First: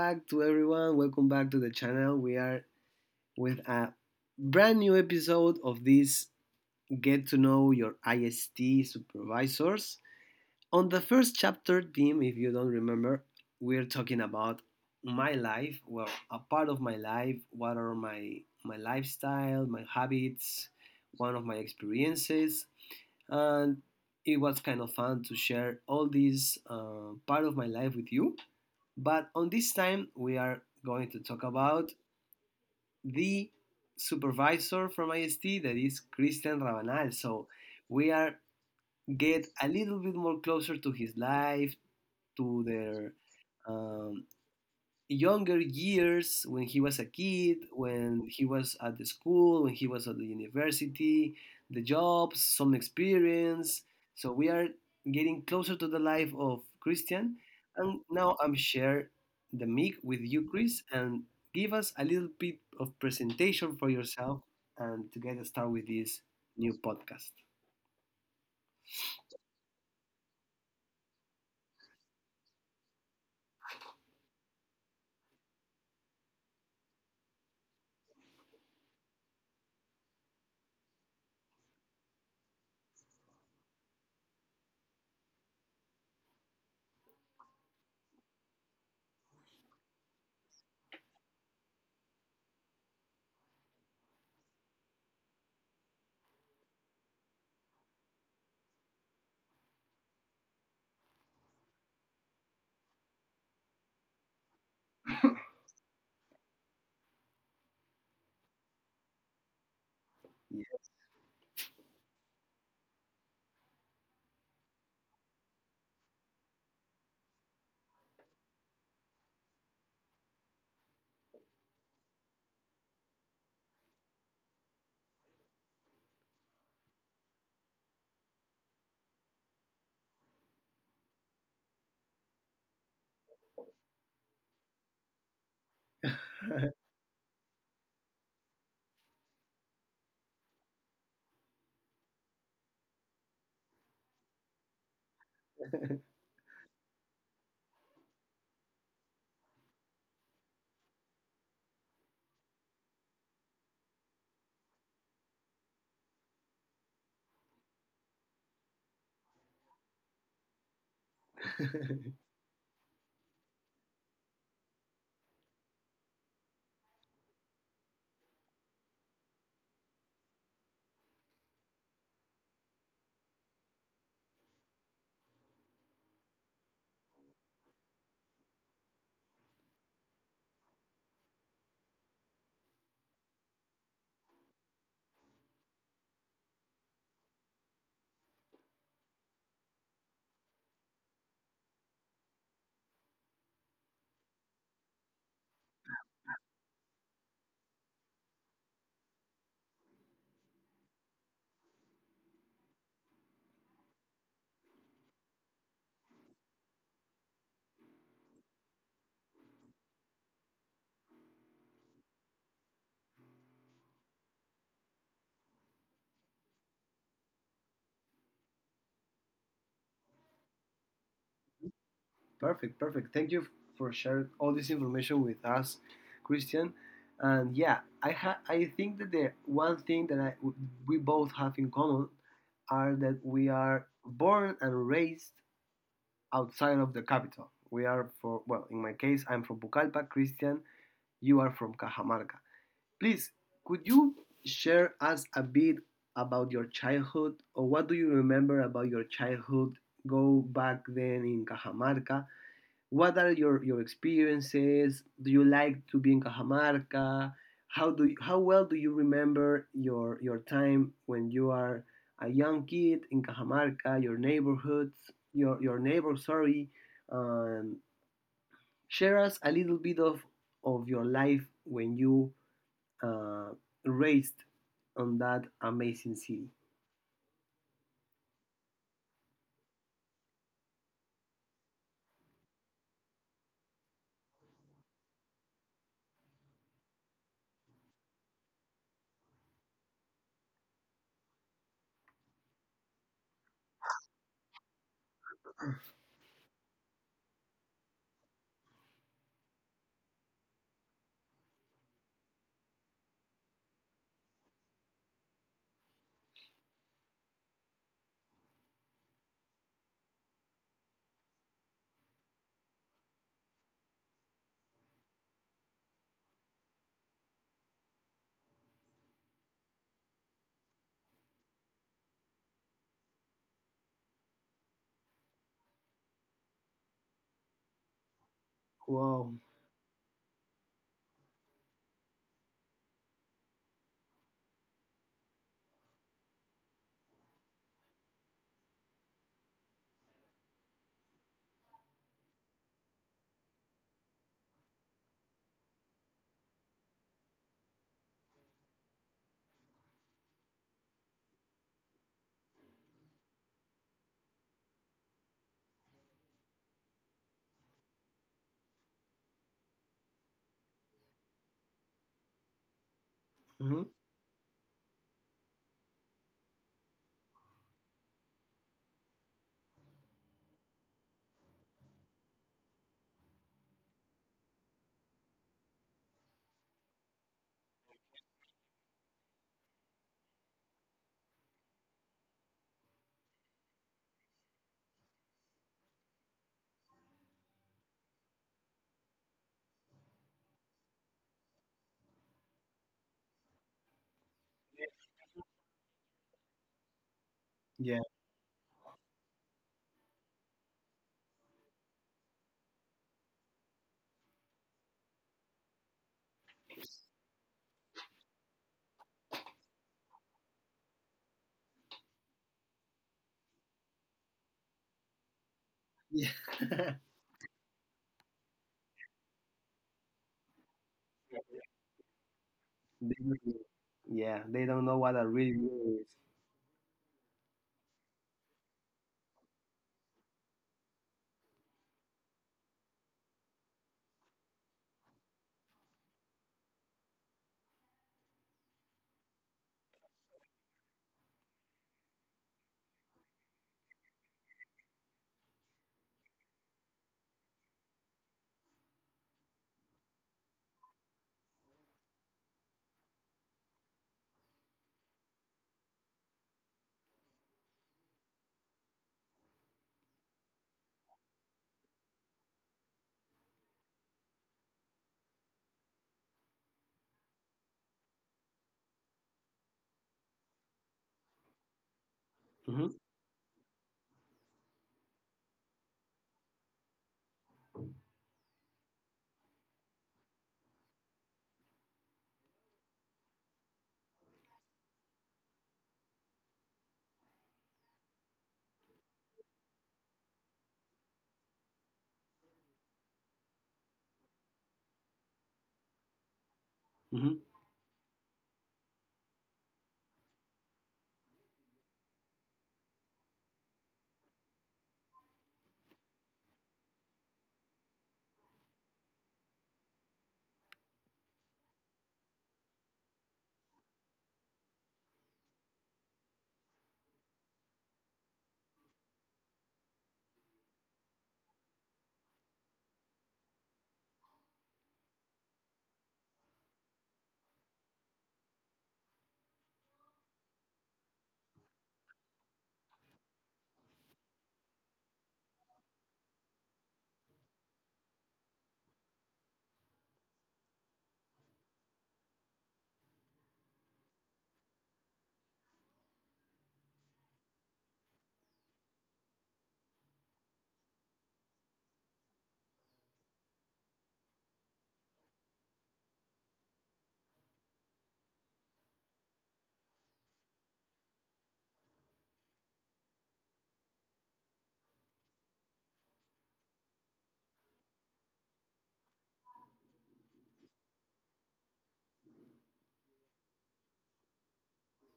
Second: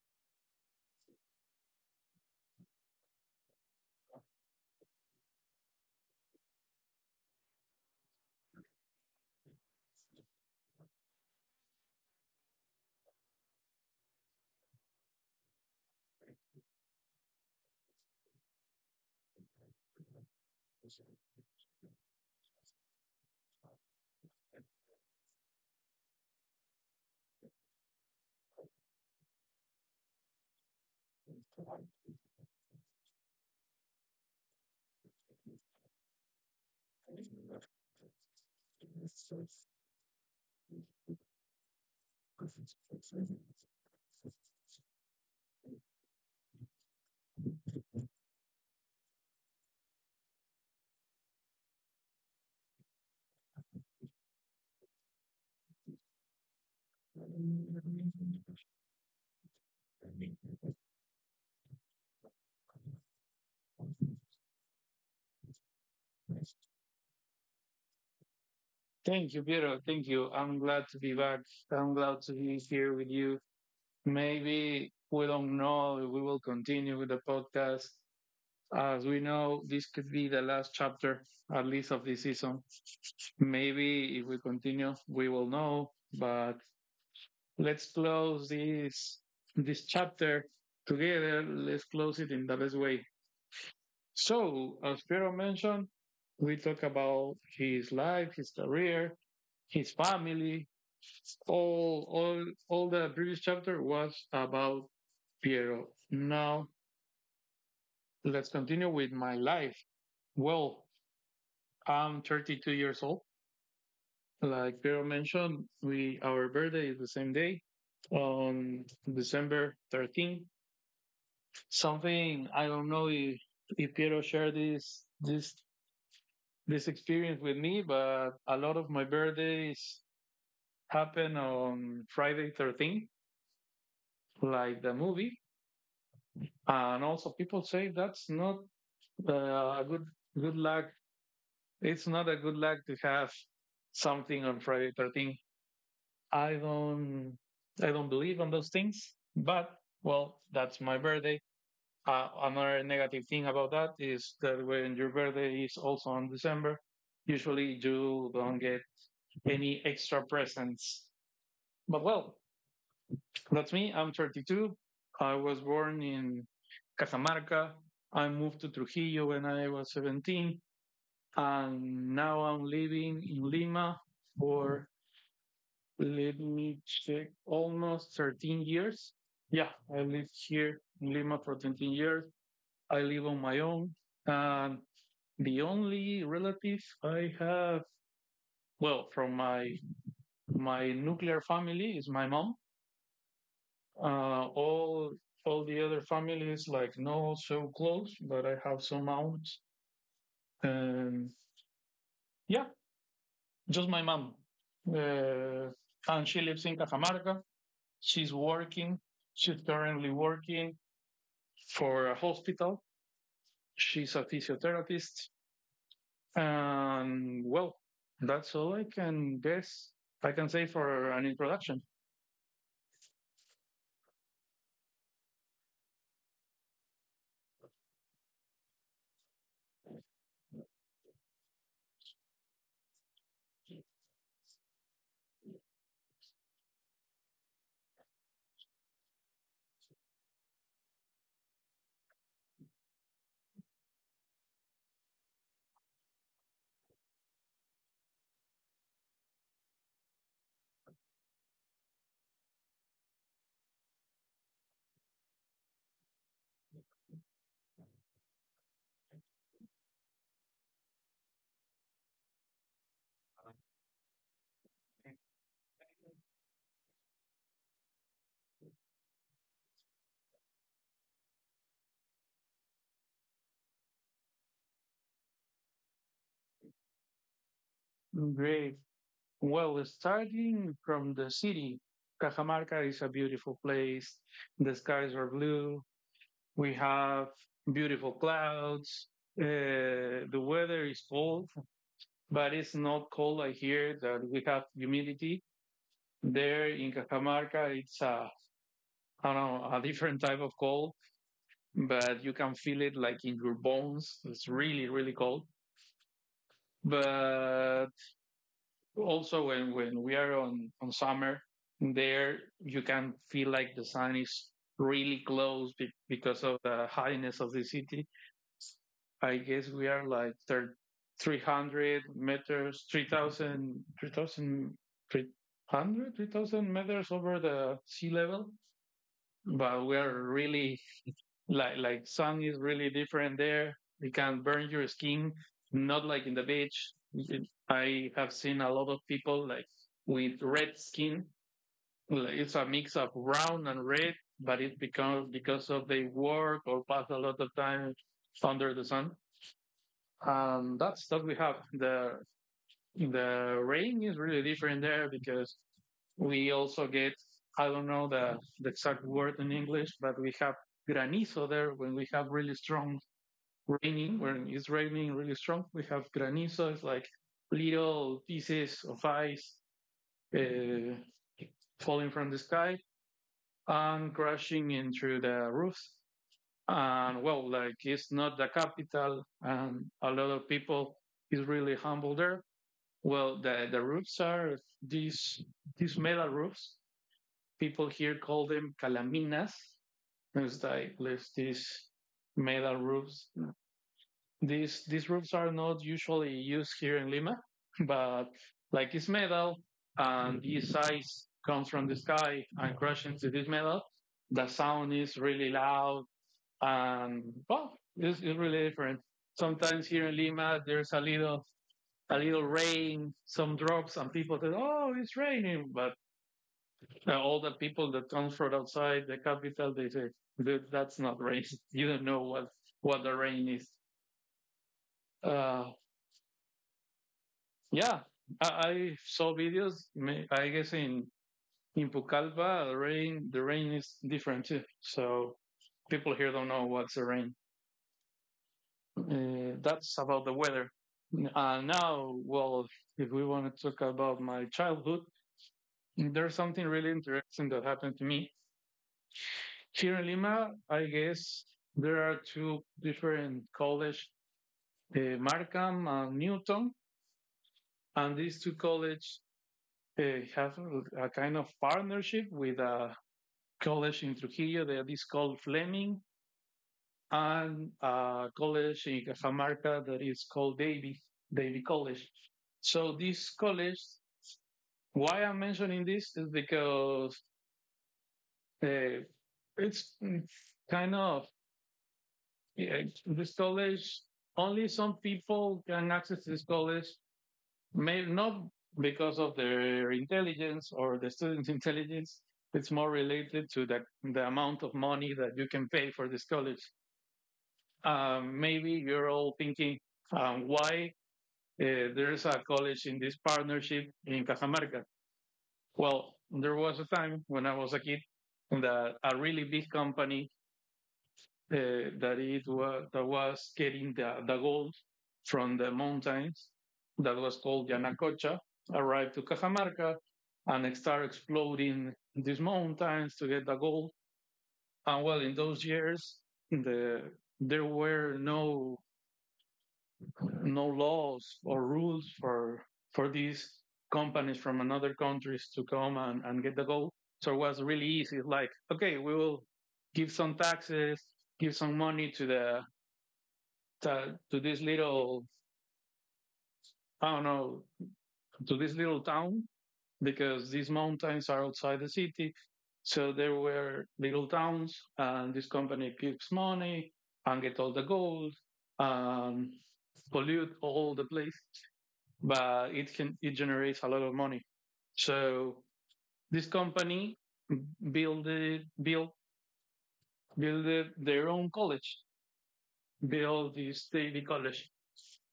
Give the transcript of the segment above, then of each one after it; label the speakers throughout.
Speaker 1: back to everyone. Welcome back to the channel. We are with a brand new episode of this Get to Know Your IST Supervisors. On the first chapter theme, if you don't remember, we're talking about my life, well, a part of my life, what are my lifestyle, my habits, one of my experiences, and it was kind of fun to share all this part of my life with you. But on this time, we are going to talk about the supervisor from IST, that is Cristian Rabanal. So we are get a little bit more closer to his life, to their um, younger years, when he was a kid, when he was at the school, when he was at the university, the jobs, some experience. So we are getting closer to the life of Christian. And now I'm share the mic with you, Chris, and give us a little bit of presentation for yourself and to get started with this new podcast.
Speaker 2: Thank you, Piero. Thank you. I'm glad to be back. I'm glad to be here with you. Maybe we don't know if we will continue with the podcast. As we know, this could be the last chapter, at least of this season. Maybe if we continue, we will know. But let's close this chapter together. Let's close it in the best way. So, as Piero mentioned, we talk about his life, his career, his family. All the previous chapter was about Piero. Now, let's continue with my life. Well, I'm 32 years old. Like Piero mentioned, we our birthday is the same day on December 13th. Something I don't know if Piero shared this experience with me, but a lot of my birthdays happen on Friday 13th, like the movie.
Speaker 1: Yeah.
Speaker 2: And also, people say that's not a good luck. It's not a good luck to have something on Friday 13th. I don't I don't believe on those things. But well, that's my birthday. Another negative thing about that is that when your birthday is also on December, usually you don't get any extra presents. But well, that's me. I'm 32. I was born in Casamarca. I moved to Trujillo when I was 17. And now I'm living in Lima for, let me check, almost 13 years. Yeah, I lived here in Lima for 13 years. I live on my own. And the only relative I have, well, from my nuclear family is my mom. Uh, all all the other families like not so close, but I have some aunts. And yeah, just my mom. Uh, and she lives in Cajamarca. She's working. She's currently working for a hospital. She's a physiotherapist. And well, that's all I can guess. I can say for an introduction.
Speaker 1: Perfect, perfect. Thank you for sharing all this information with us, Christian. And yeah, I think that the one thing that we both have in common are that we are born and raised outside of the capital. We are for Well, in my case, I'm from Pucallpa. Christian, you are from Cajamarca. Please, could you share us a bit about your childhood, or what do you remember about your childhood? Go back then in Cajamarca, what are your experiences? Do you like to be in Cajamarca? How well do you remember your time when you are a young kid in Cajamarca, your neighborhoods, your neighbor, sorry. Um, share us a little bit of your life when you uh, raised on that amazing city.
Speaker 2: Great. Well, starting from the city, Cajamarca is a beautiful place. The skies are blue. We have beautiful clouds. The weather is cold, but it's not cold. I hear that we have humidity. There in Cajamarca, it's a I don't know a different type of cold, but you can feel it like in your bones. It's really cold. But also when we are on summer there, you can feel like the sun is really close because of the highness of the city. I guess we are like thir- 300 meters 3000 3000 3000 meters over the sea level.
Speaker 1: Wow.
Speaker 2: But we are really like sun is really different there. It can burn your skin, not like in the beach. I have seen a lot of people like with red skin. Like, it's a mix of brown and red, but it becomes because of they work or pass a lot of time under the sun. And that's what we have. The rain is really different there because we also get I don't know the exact word in English, but we have granizo there when we have really strong
Speaker 1: Hmm.
Speaker 2: raining when it's raining really strong. We have granizo, it's like little pieces of ice uh, falling from the sky and crashing into the roofs. And well, like it's not the capital, and a lot of people is really humble there. Well, the roofs are these metal roofs. People here call them calaminas. It's like there's these metal roofs. These roofs are not usually used here in Lima,
Speaker 1: Yeah.
Speaker 2: but like it's metal, and this size comes from the sky and crashes into this metal. The sound is really loud. And well, it's really different. Sometimes here in Lima there's a little rain, some drops, and people say, "Oh, it's raining," but
Speaker 1: Yeah.
Speaker 2: all the people that come from outside the capital, they say, "That's not rain. You don't know what the
Speaker 1: They
Speaker 2: rain is."
Speaker 1: don't- Yeah. They don't know what a
Speaker 2: Uh,
Speaker 1: real year is.
Speaker 2: Yeah, I saw videos. I guess in Pucallpa, the rain is different too. So people here don't know what's the rain. That's about the weather. Now, well, if we want to talk about my childhood, there's something really interesting that happened to me here in Lima. I guess there are two different college, Markham and Newton, and these two colleges uh, have a kind of partnership with a college in Trujillo that is called Fleming and a college in Cajamarca that is called Davy, Davy College. So
Speaker 1: Mhm.
Speaker 2: this college, why I'm mentioning this is because uh, it's kind of, yeah, this college, only some people can access this college, May, not because of their intelligence or the student's intelligence. It's more related to the amount of money that you can pay for this college.
Speaker 1: Mhm.
Speaker 2: Maybe you're all thinking, why uh, there's a college in this partnership in Cajamarca? Well, there was a time when I was a kid that a really big company, that was getting the gold from the mountains, that was called Yanacocha, arrived to Cajamarca and started exploding these mountains to get the gold. And well, in those years, the there were no laws or rules for these companies from another countries to come and get the gold. So it was really easy. It's like, okay, we will give some taxes, give some money to this little, I don't know, to this little town because these mountains are outside the city. So there were little towns, and this company keeps money and get all the gold and pollute all the place, but it generates a lot of money. So this company built built built their own college, built this daily college.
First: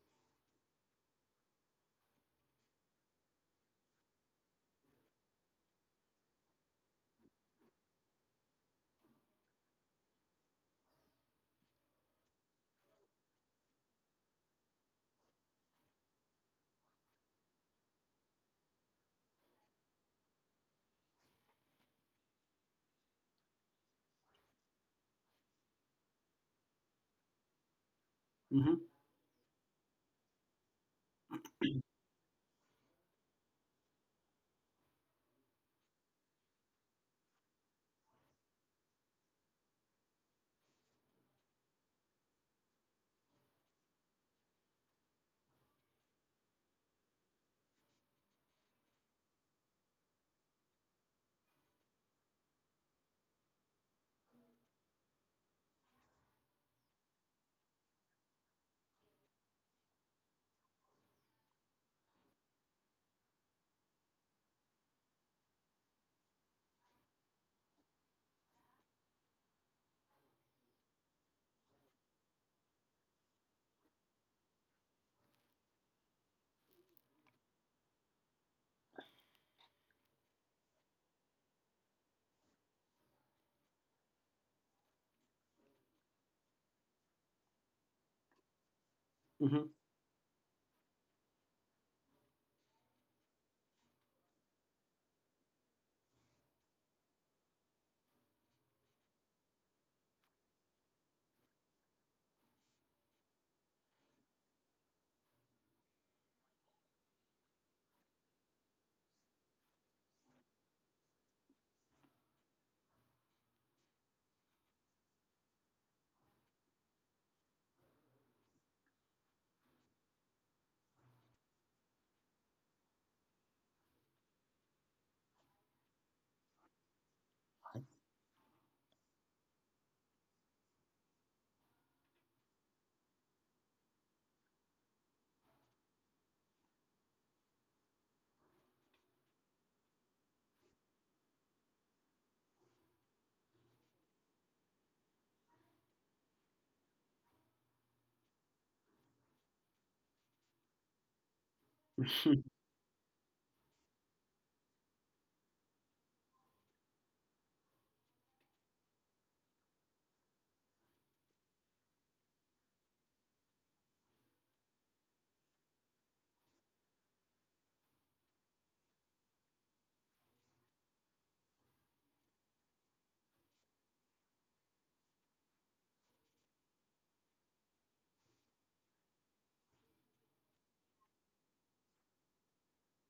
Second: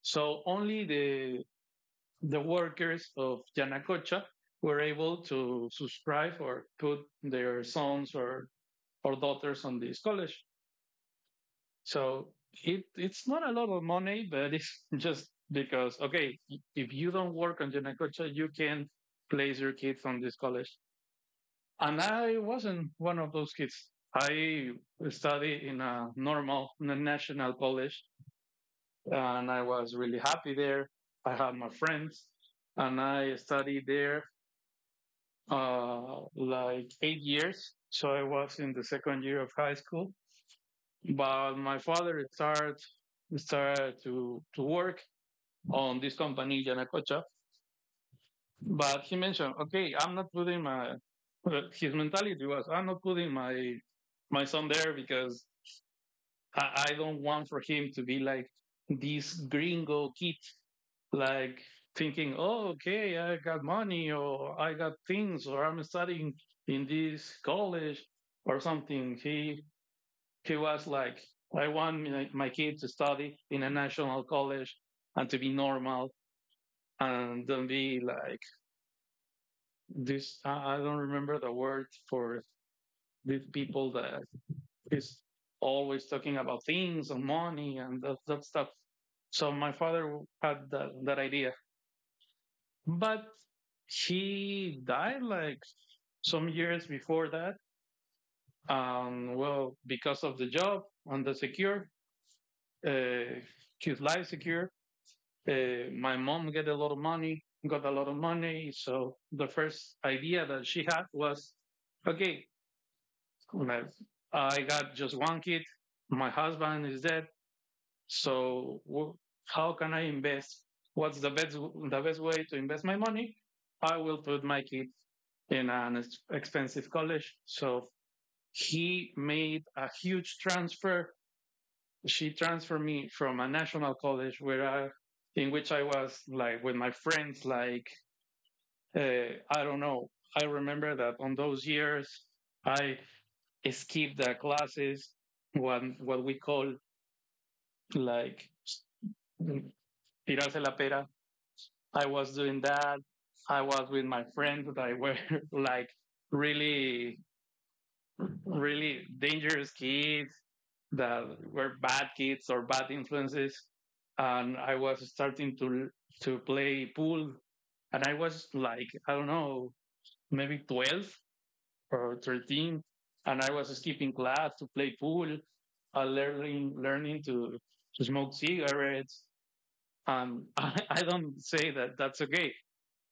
Speaker 2: So only the workers of Yanacocha were able to subscribe or put their sons or daughters on this college. So it's not a lot of money, but it's just because okay, if you don't work on Yanacocha, you can place your kids on this college. And I wasn't one of those kids. I studied in a normal in a national college,
Speaker 1: Mhm.
Speaker 2: and I was really happy there. I had my friends, and I studied there like 8 years. So I was in the second year of high school. But my father started to work on this company Yanacocha. But he mentioned, okay, I'm not putting my his mentality was, I'm not putting my son there because I don't want for him to be like this gringo kid, like thinking, oh, okay, I got money or I got things or I'm studying in this college or something. He was like, I want my kid to study in a national college and to be normal and don't be like this. I don't remember the word for these people that is always talking about things and money and that stuff. So my
Speaker 1: Mhm.
Speaker 2: father had that idea. But she died like some years before that. Well, because of the job and the secure, uh, his life secure. My mom get a lot of money, got a lot of money. So the first idea that she had was, okay, I I got just one kid. My husband is dead. So how can I invest? What's the best way to invest my money? I will put my kid in an expensive college. So he made a huge transfer. She transferred me from a national college in which I was like with my friends, like I don't know. I remember that on those years I skipped the classes, what we call like mm, tirarse la pera. I was doing that. I was with my friends that were like really, really dangerous kids that were bad kids or bad influences. And I was starting to play pool, and I was like I don't know, maybe 12 or 13, and I was skipping class to play pool, learning to smoke cigarettes. I don't say that that's okay,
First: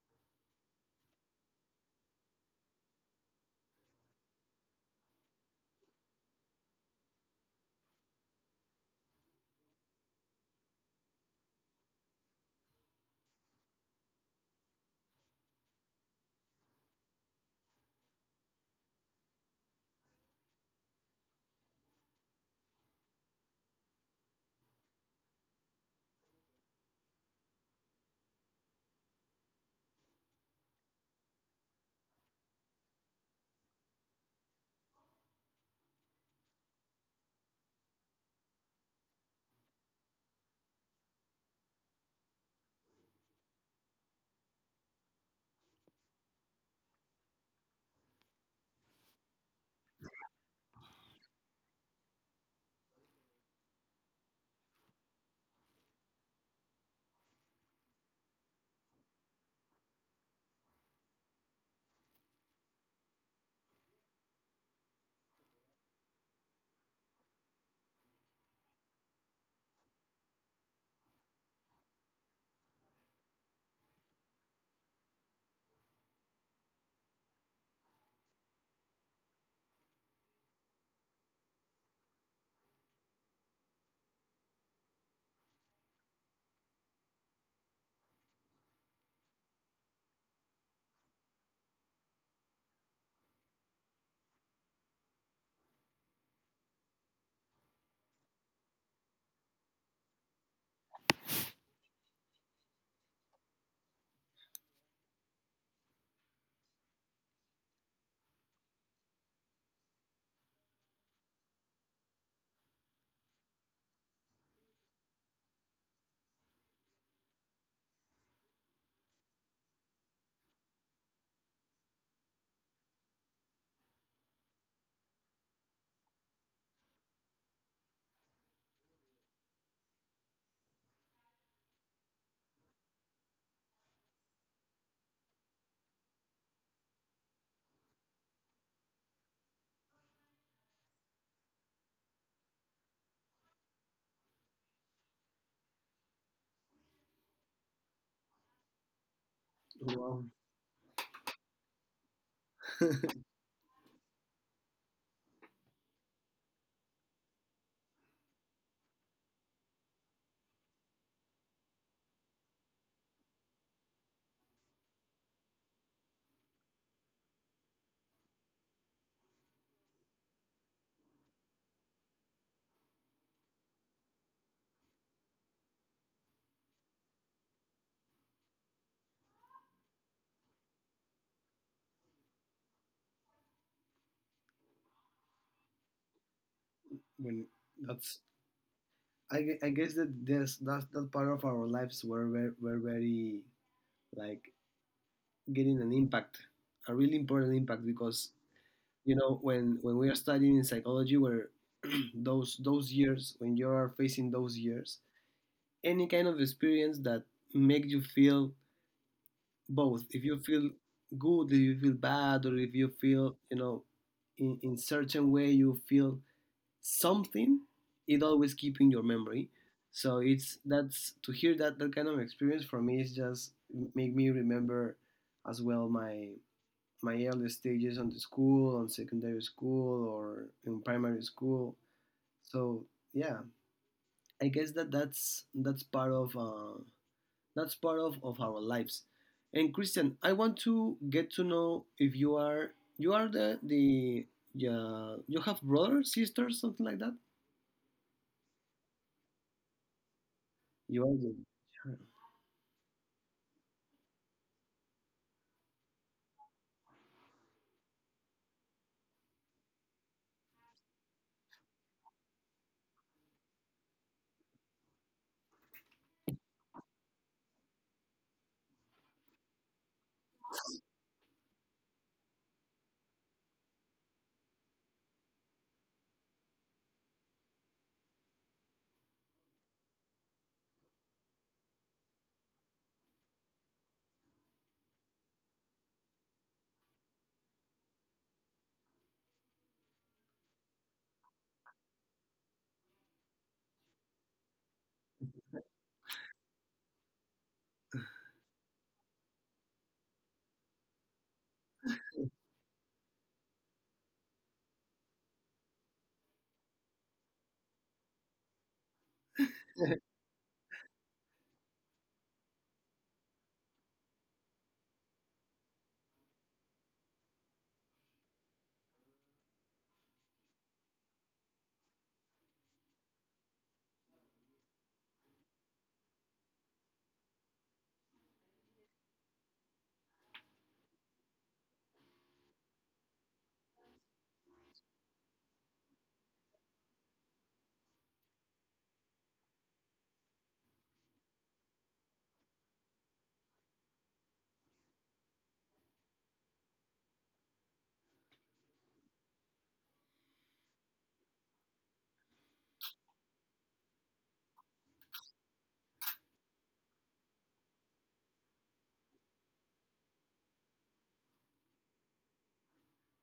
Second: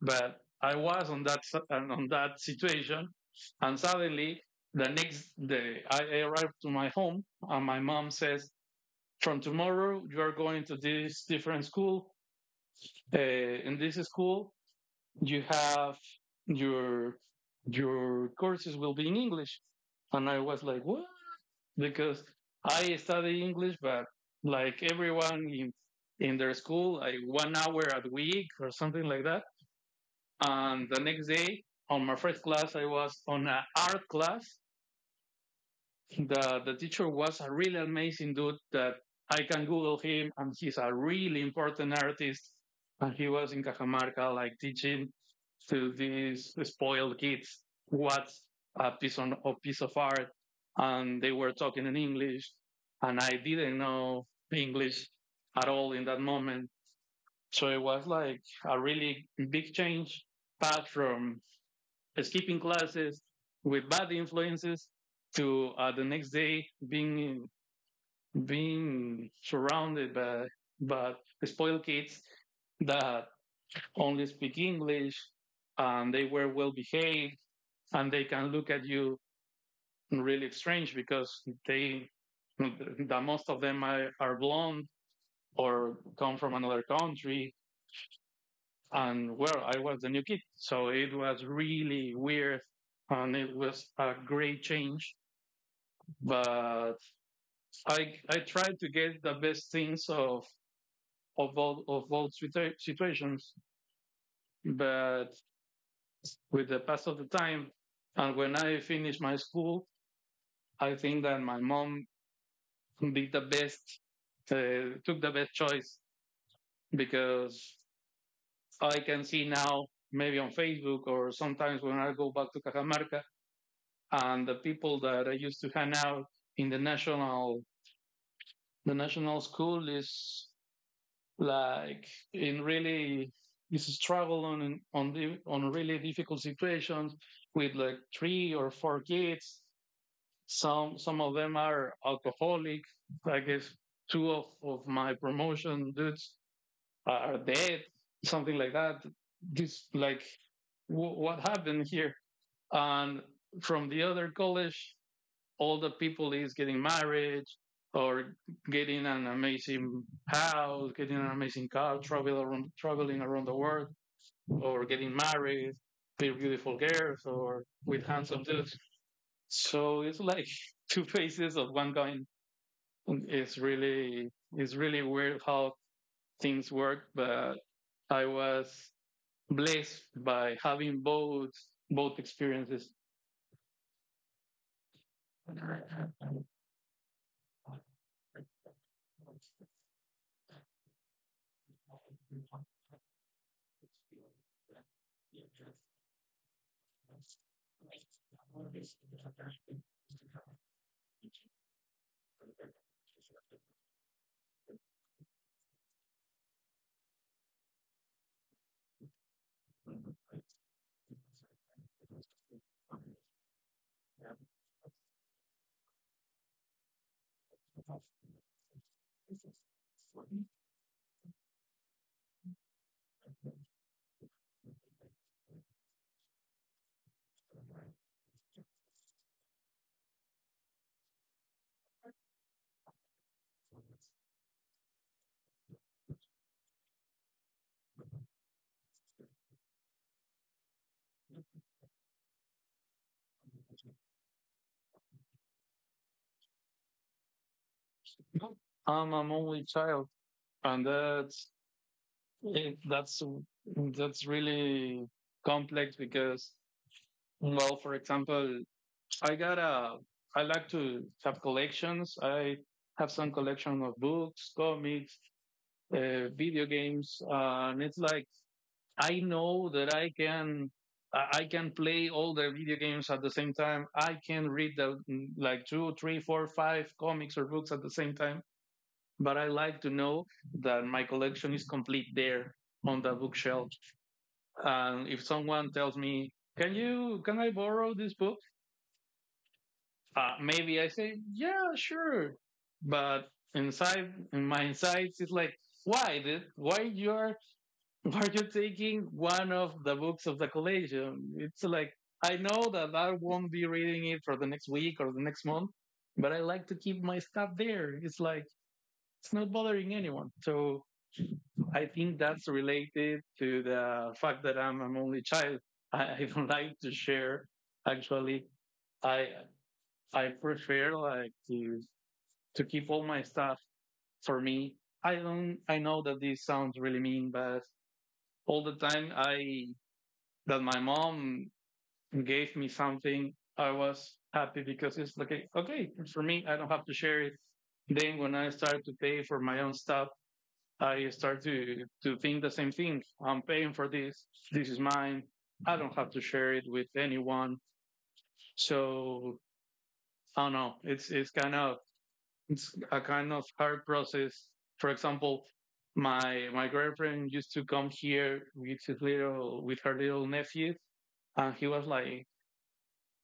Speaker 2: but I was on that situation, and suddenly the next day I arrived to my home, and my mom says, "From tomorrow, you are going to this different school. In this school, you have your your courses will be in English." And I was like, "What?" Because I study English, but like everyone in their school, like 1 hour a week or something like that. And the next day, on my first class, I was on an art class. The teacher was a really amazing dude that I can Google him, and he's a really important artist. And he was in Cajamarca, like teaching to these spoiled kids what's a piece of art, and they were talking in English, and I didn't know English at all in that moment. So it was like a really big change, path from skipping classes with bad influences to the next day being surrounded by by spoiled kids that only speak English, and they were well behaved and they can look at you really strange because they that most of them are blonde or come from another country. And well, I was the new kid, so it was really weird. And it was a great change, but I try to get the best things of all of all situations. But with the pass of the time, and when I finished my school, I think that my mom did the best, took the best choice, because I can see now maybe on Facebook or sometimes when I go back to Cajamarca, and the people that I used to hang out in the national, the national school, is like in really, is struggle on the, on really difficult situations with like three or four kids. Some of them are alcoholic. I guess two of my promotion dudes are dead, something like that. This like
Speaker 1: Wow.
Speaker 2: what happened here? And from the other college, older people is getting married, or getting an amazing house, getting an amazing car, travel around, traveling around the world, or getting married with beautiful girls or with handsome dudes. So it's like two faces of one coin. It's really, it's really weird how things work, but I was blessed by having both experiences.
Speaker 1: When that's I guess that this that that part of our lives were very like getting an impact, a really important impact. Because you know, when we are studying in psychology where those years, when you are facing those years, any kind of experience that make you feel, both if you feel good, if you feel bad, or if you feel, you know, in certain way you feel something, it always keep in your memory. So it's, that's to hear that, that kind of experience for me is just make me remember as well my early stages on the school, on secondary school or in primary school. So yeah, I guess that that's part of that's part of our lives. And Christian, I want to get to know if you are you are the yeah, you have brothers, sisters, something like that.
Speaker 2: I'm an only child, and
Speaker 1: You
Speaker 2: that's
Speaker 1: are
Speaker 2: it, that's really complex because, well, for example, I got a, I like to have collections. I have some collection of books, comics, video games, and it's like, I know that I can I can play all the video games at the same time. I can read the, like two, three, four, five comics or books at the same time. But I like to know that my collection is complete there on the bookshelf. And if someone tells me, "Can you? Can I borrow this book?" Maybe I say, "Yeah, sure," but inside, in my insights, it's like, "Why? Did, why you are? Why are you taking one of the books of the collection?" It's like, I know that I won't be reading it for the next week or the next month, but I like to keep my stuff there. It's like it's not bothering
Speaker 1: the
Speaker 2: anyone. So I think that's related to the fact that I'm an only child. I don't like to share. Actually, I I prefer like to keep all my stuff for me. I don't. I know that this sounds really mean, but all the time I that my mom gave me something, I was happy because it's like, okay for me. I don't have to share it. Then when I started to pay for my own stuff, I start to think the same thing. I'm paying for this. This is mine. I don't have to share it with anyone. So I don't know. It's kind of, it's a kind of hard process. For example, my girlfriend used to come here with his little with her little nephews, and he was like,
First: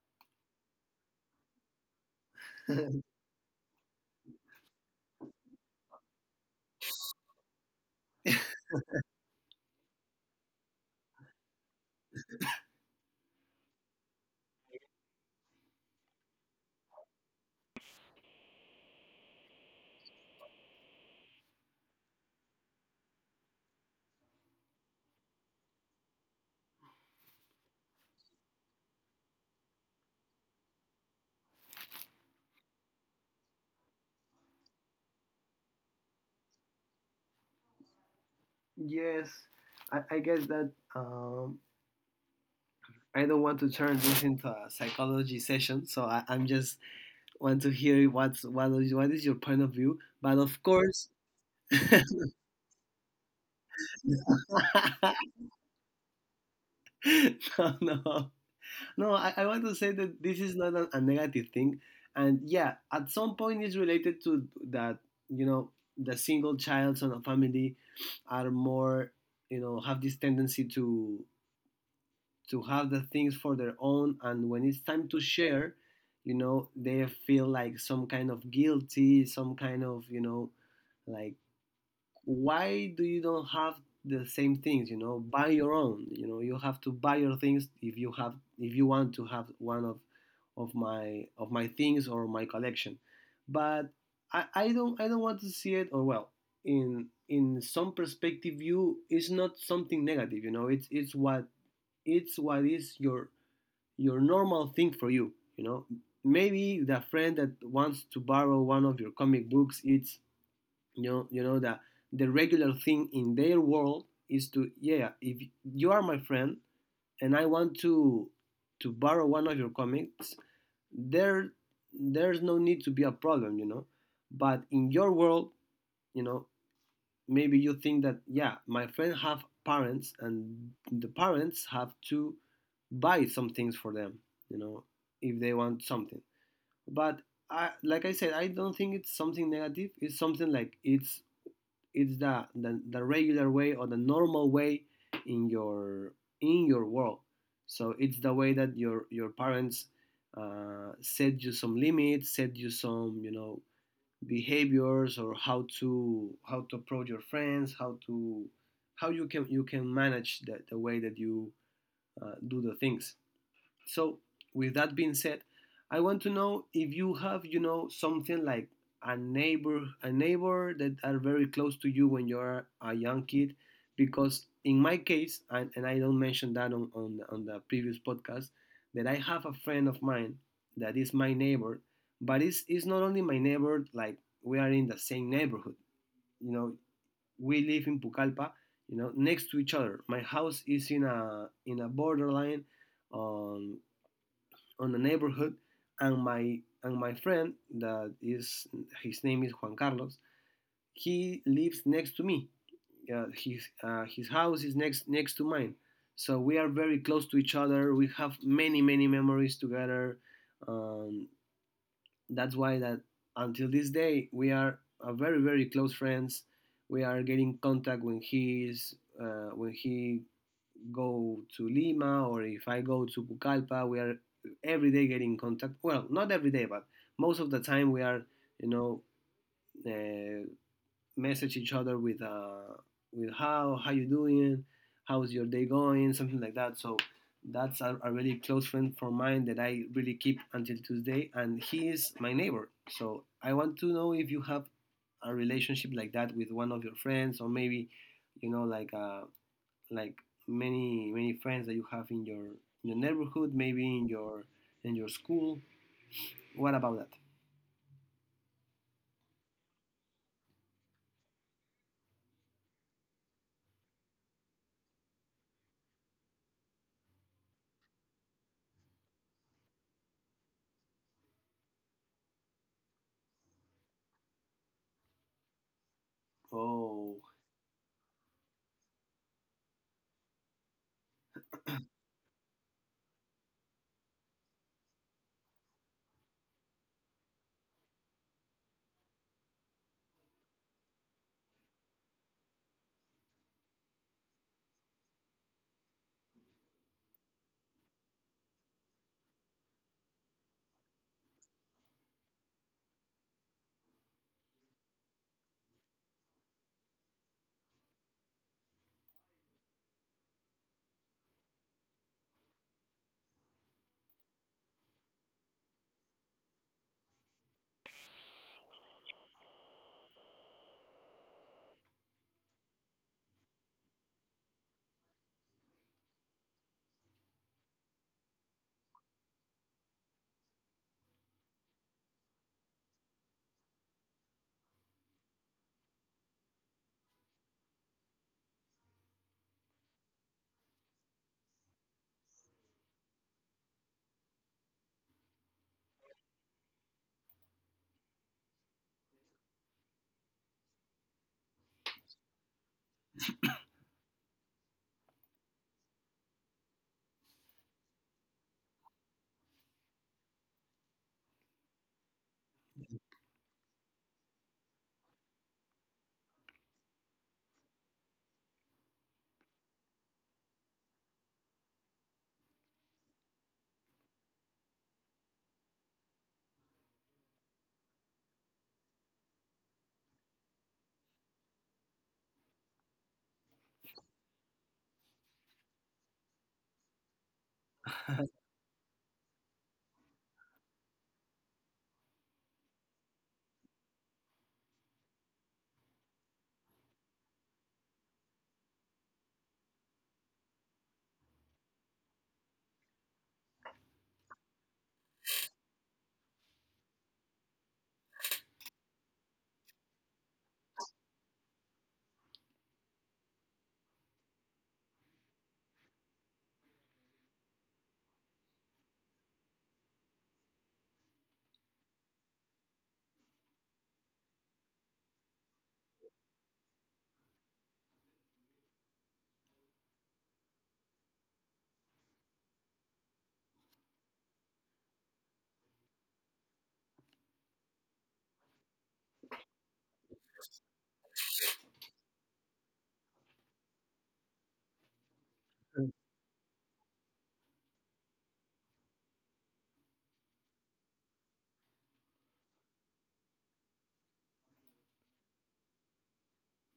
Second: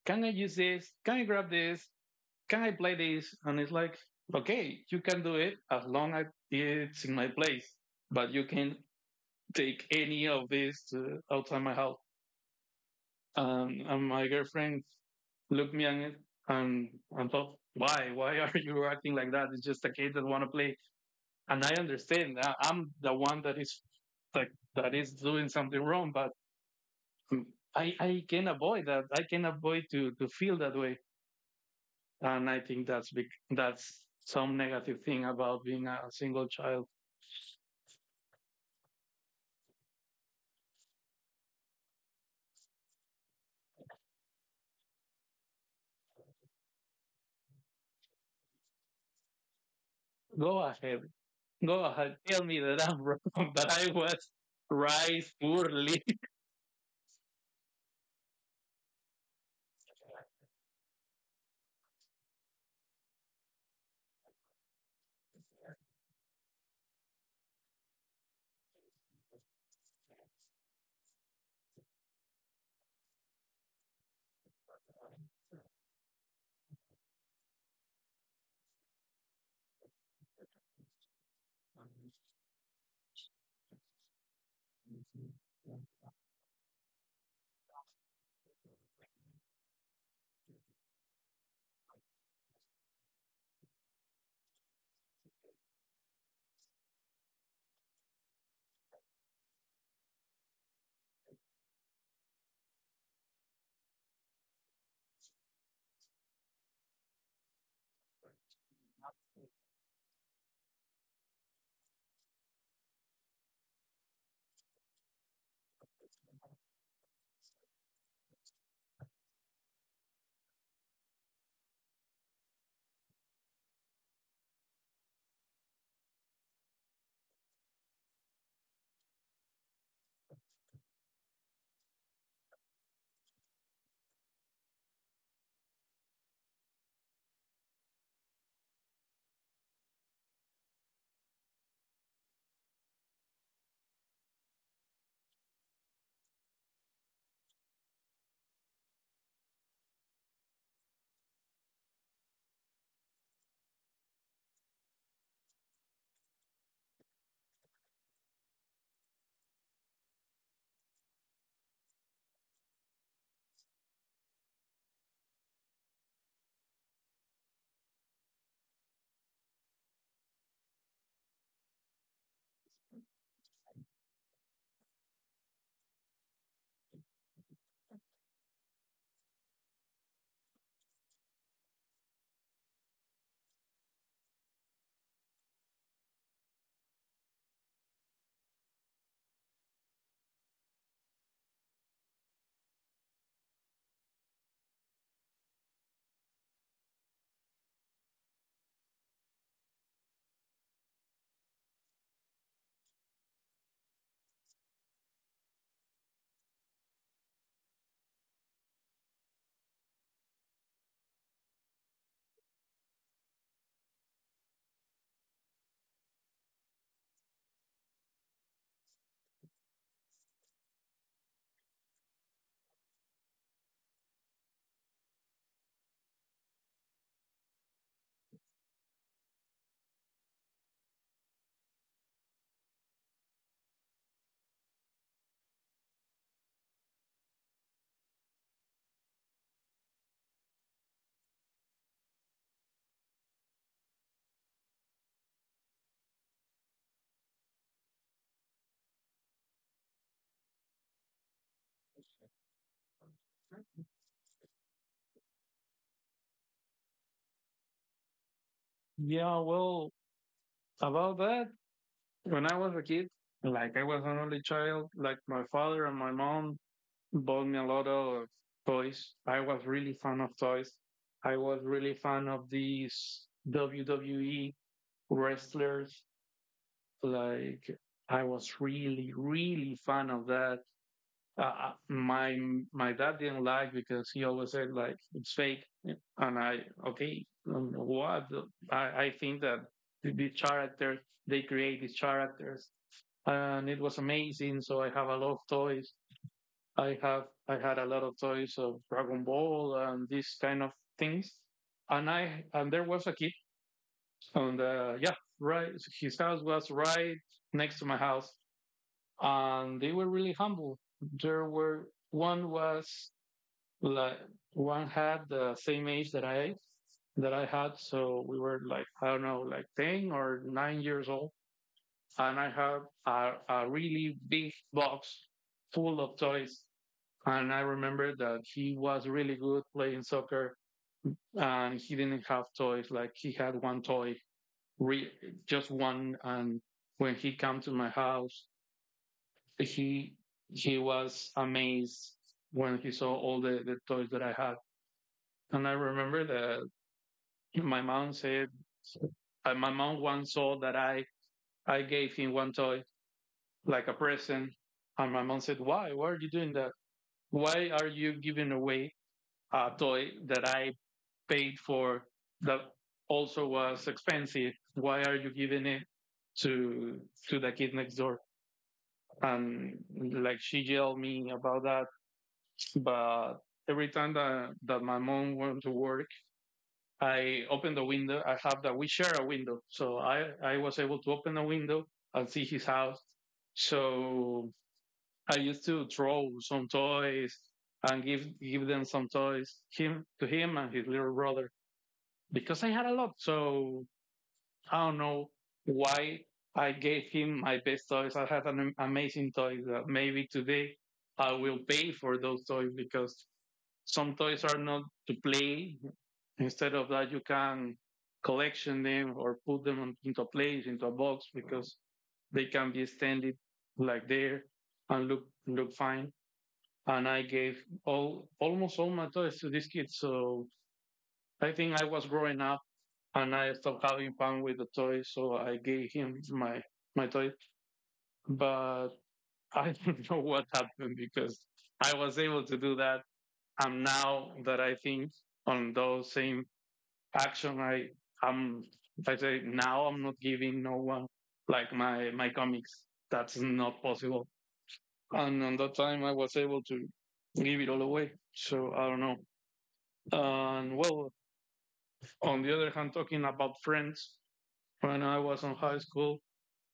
Speaker 2: "Can I use this? Can I grab this? Can I play this?" And it's like, "Okay, you can do it as long as it's in my place, but you can take any of this outside my house." And my girlfriend looked me in it and, thought, why? Why are you acting like that? It's just a kid that want to play. And I understand. I'm the one that is that is doing something wrong, but I can avoid that. I can avoid to feel that way. And I think that's big, that's some negative thing about being a single child.
Speaker 1: Yes, I guess that I don't want to turn this into a psychology session, so I'm just want to hear what's what is your point of view. But
Speaker 2: Go
Speaker 1: of
Speaker 2: ahead.
Speaker 1: course.
Speaker 2: Go ahead.
Speaker 1: No,
Speaker 2: Tell me that I'm wrong, that I was raised poorly.
Speaker 1: no, no. I want to say that this is not a negative thing, and yeah, at some point it's related to that. You know, the single childs on a family are more, you know, have this tendency to have the things for their own. And when it's time to share, you know, they feel like some kind of guilty, some kind of, you know, like, why do you don't have the same things? You know, buy your own. You know, you have to buy your things if you have if you want to have one of of my things or my collection. But I don't I don't want to see it. Or well, in some perspective view, it's not something negative, you know. It's it's what is your normal thing for you, you know. Maybe the friend that wants to borrow one of your comic books, it's, you know, you know that the regular thing in their world is to, yeah, if you are my friend and I want to borrow one of your comics, there, there's no need to be a problem, you know. But in your world, you know, maybe you think that, yeah, my friend have parents and the parents have to buy some things for them, you know, if they want something. But like I said, I don't think it's something negative. It's something like, it's the the regular way or the normal way in your world. So it's the way that your parents set you some limits, set you some, you know, behaviors, or how to approach your friends, how to how you can manage the way that you do the things. So, with that being said, I want to know if you have, you know, something like a neighbor that are very close to you when you're a young kid. Because in my case, and I don't mention that on, on the previous podcast, that I have a friend of mine that is my neighbor, but it's not only my neighbor, like we are in the same neighborhood. You know, we live in Pucallpa, you know, next to each other. My house is in a borderline on the neighborhood. And my, and my friend that is, his name is Juan Carlos. He lives next to me. His his house is next to mine, so we are very close to each other. We have many many memories together. Um, that's why that until this day we are a very very close friends. We are getting contact when he is, when he go to Lima, or if I go to Pucallpa, we are every day getting in contact. Well, not every day, but most of the time we are, you know, uh, message each other with how you doing, how's your day going, something like that. So that's a really close friend from mine that I really keep until Tuesday, and he is my neighbor. So I want to know if you have a relationship like that with one of your friends, or maybe, you know, like a like, many many friends that you have in your neighborhood, maybe in your school. What about that?
Speaker 2: Yeah, well, about that, when I was a kid, like I was an only child, like my father and my mom bought me a lot of toys. I was really fan of toys. I was really fan of these WWE wrestlers.
Speaker 1: Oh.
Speaker 2: Like I was really, really fan of that. uh, uh, my my dad didn't like because he always said like it's fake, and I, okay, what, I, I think that the characters, they create these characters, and it was amazing. So I have a lot of toys. I had a lot of toys of Dragon Ball and these kind of things. And I and there was a kid, and right his house was right next to my house, and they were really humble. There were one was like, one had the same age that I had, so we were like I don't know, like 10 or 9 years old, and I had a really big box full of toys, and I remember that he was really good playing soccer, and he didn't have toys, like he had one toy, re- just one, and when he came to my house, he he was amazed when he saw all the toys that I had. And I remember that my mom said, my mom once saw that I gave him one toy like a present, and my mom said, "Why? Why are you doing that? Why are you giving away a toy that I paid for, that also was expensive? Why are you giving it to the kid next door?" And like she yelled me about that, but every time that, that my mom went to work, I opened the window. I have that we share a window, so I was able to open the window and see his house. So I used to throw some toys and give them some toys him and his little brother because I had a lot. So I don't know why I gave him my best toys. I had an amazing toys that maybe today I will pay for those toys because some toys are not to play. Instead of that, you can collection them or put them into a place, into a box, because they can be extended like there and look fine. And I gave all almost all my toys to these kids. So I think I was growing up and I stopped having fun with the toys, so I gave him my my toy. But I don't know what happened because I was able to do that. And now that I think on those same action, I, i'm I say now I'm not giving no one like my comics, that's not possible. And on that time I was able to give it all away, so I don't know. And well, on the other hand, talking about friends, when I was in high school,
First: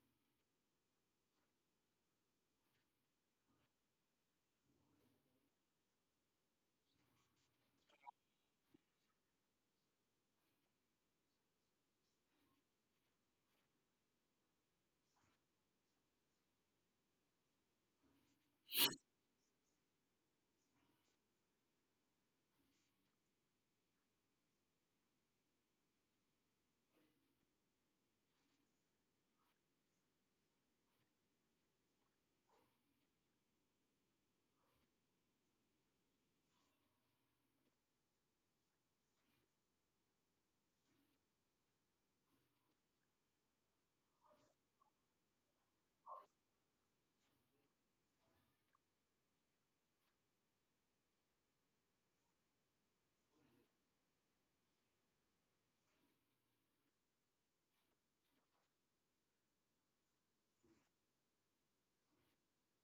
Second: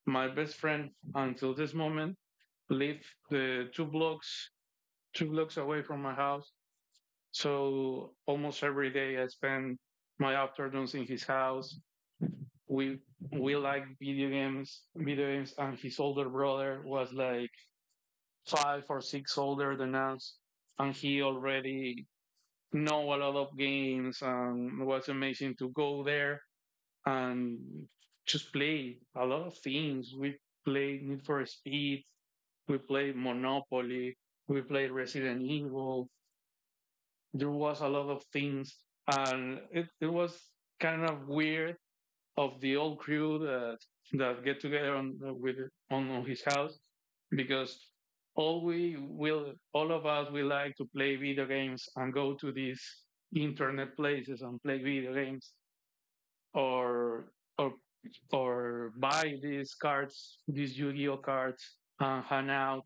Speaker 2: my best friend until this moment lived the two blocks, two blocks away from my house, so almost every day I spend my afternoons in his house. We, like video games, and his older brother was like five or six older than us, and he already know a lot of games, and it was amazing to go there and just play a lot of things. We played Need for Speed, we played Monopoly, we played Resident Evil. There was a lot of things, and it was kind of weird of the old crew that get together on with on his house because all of us, we like to play video games and go to these internet places and play video games or or or buy these cards, these Yu-Gi-Oh cards, and hang out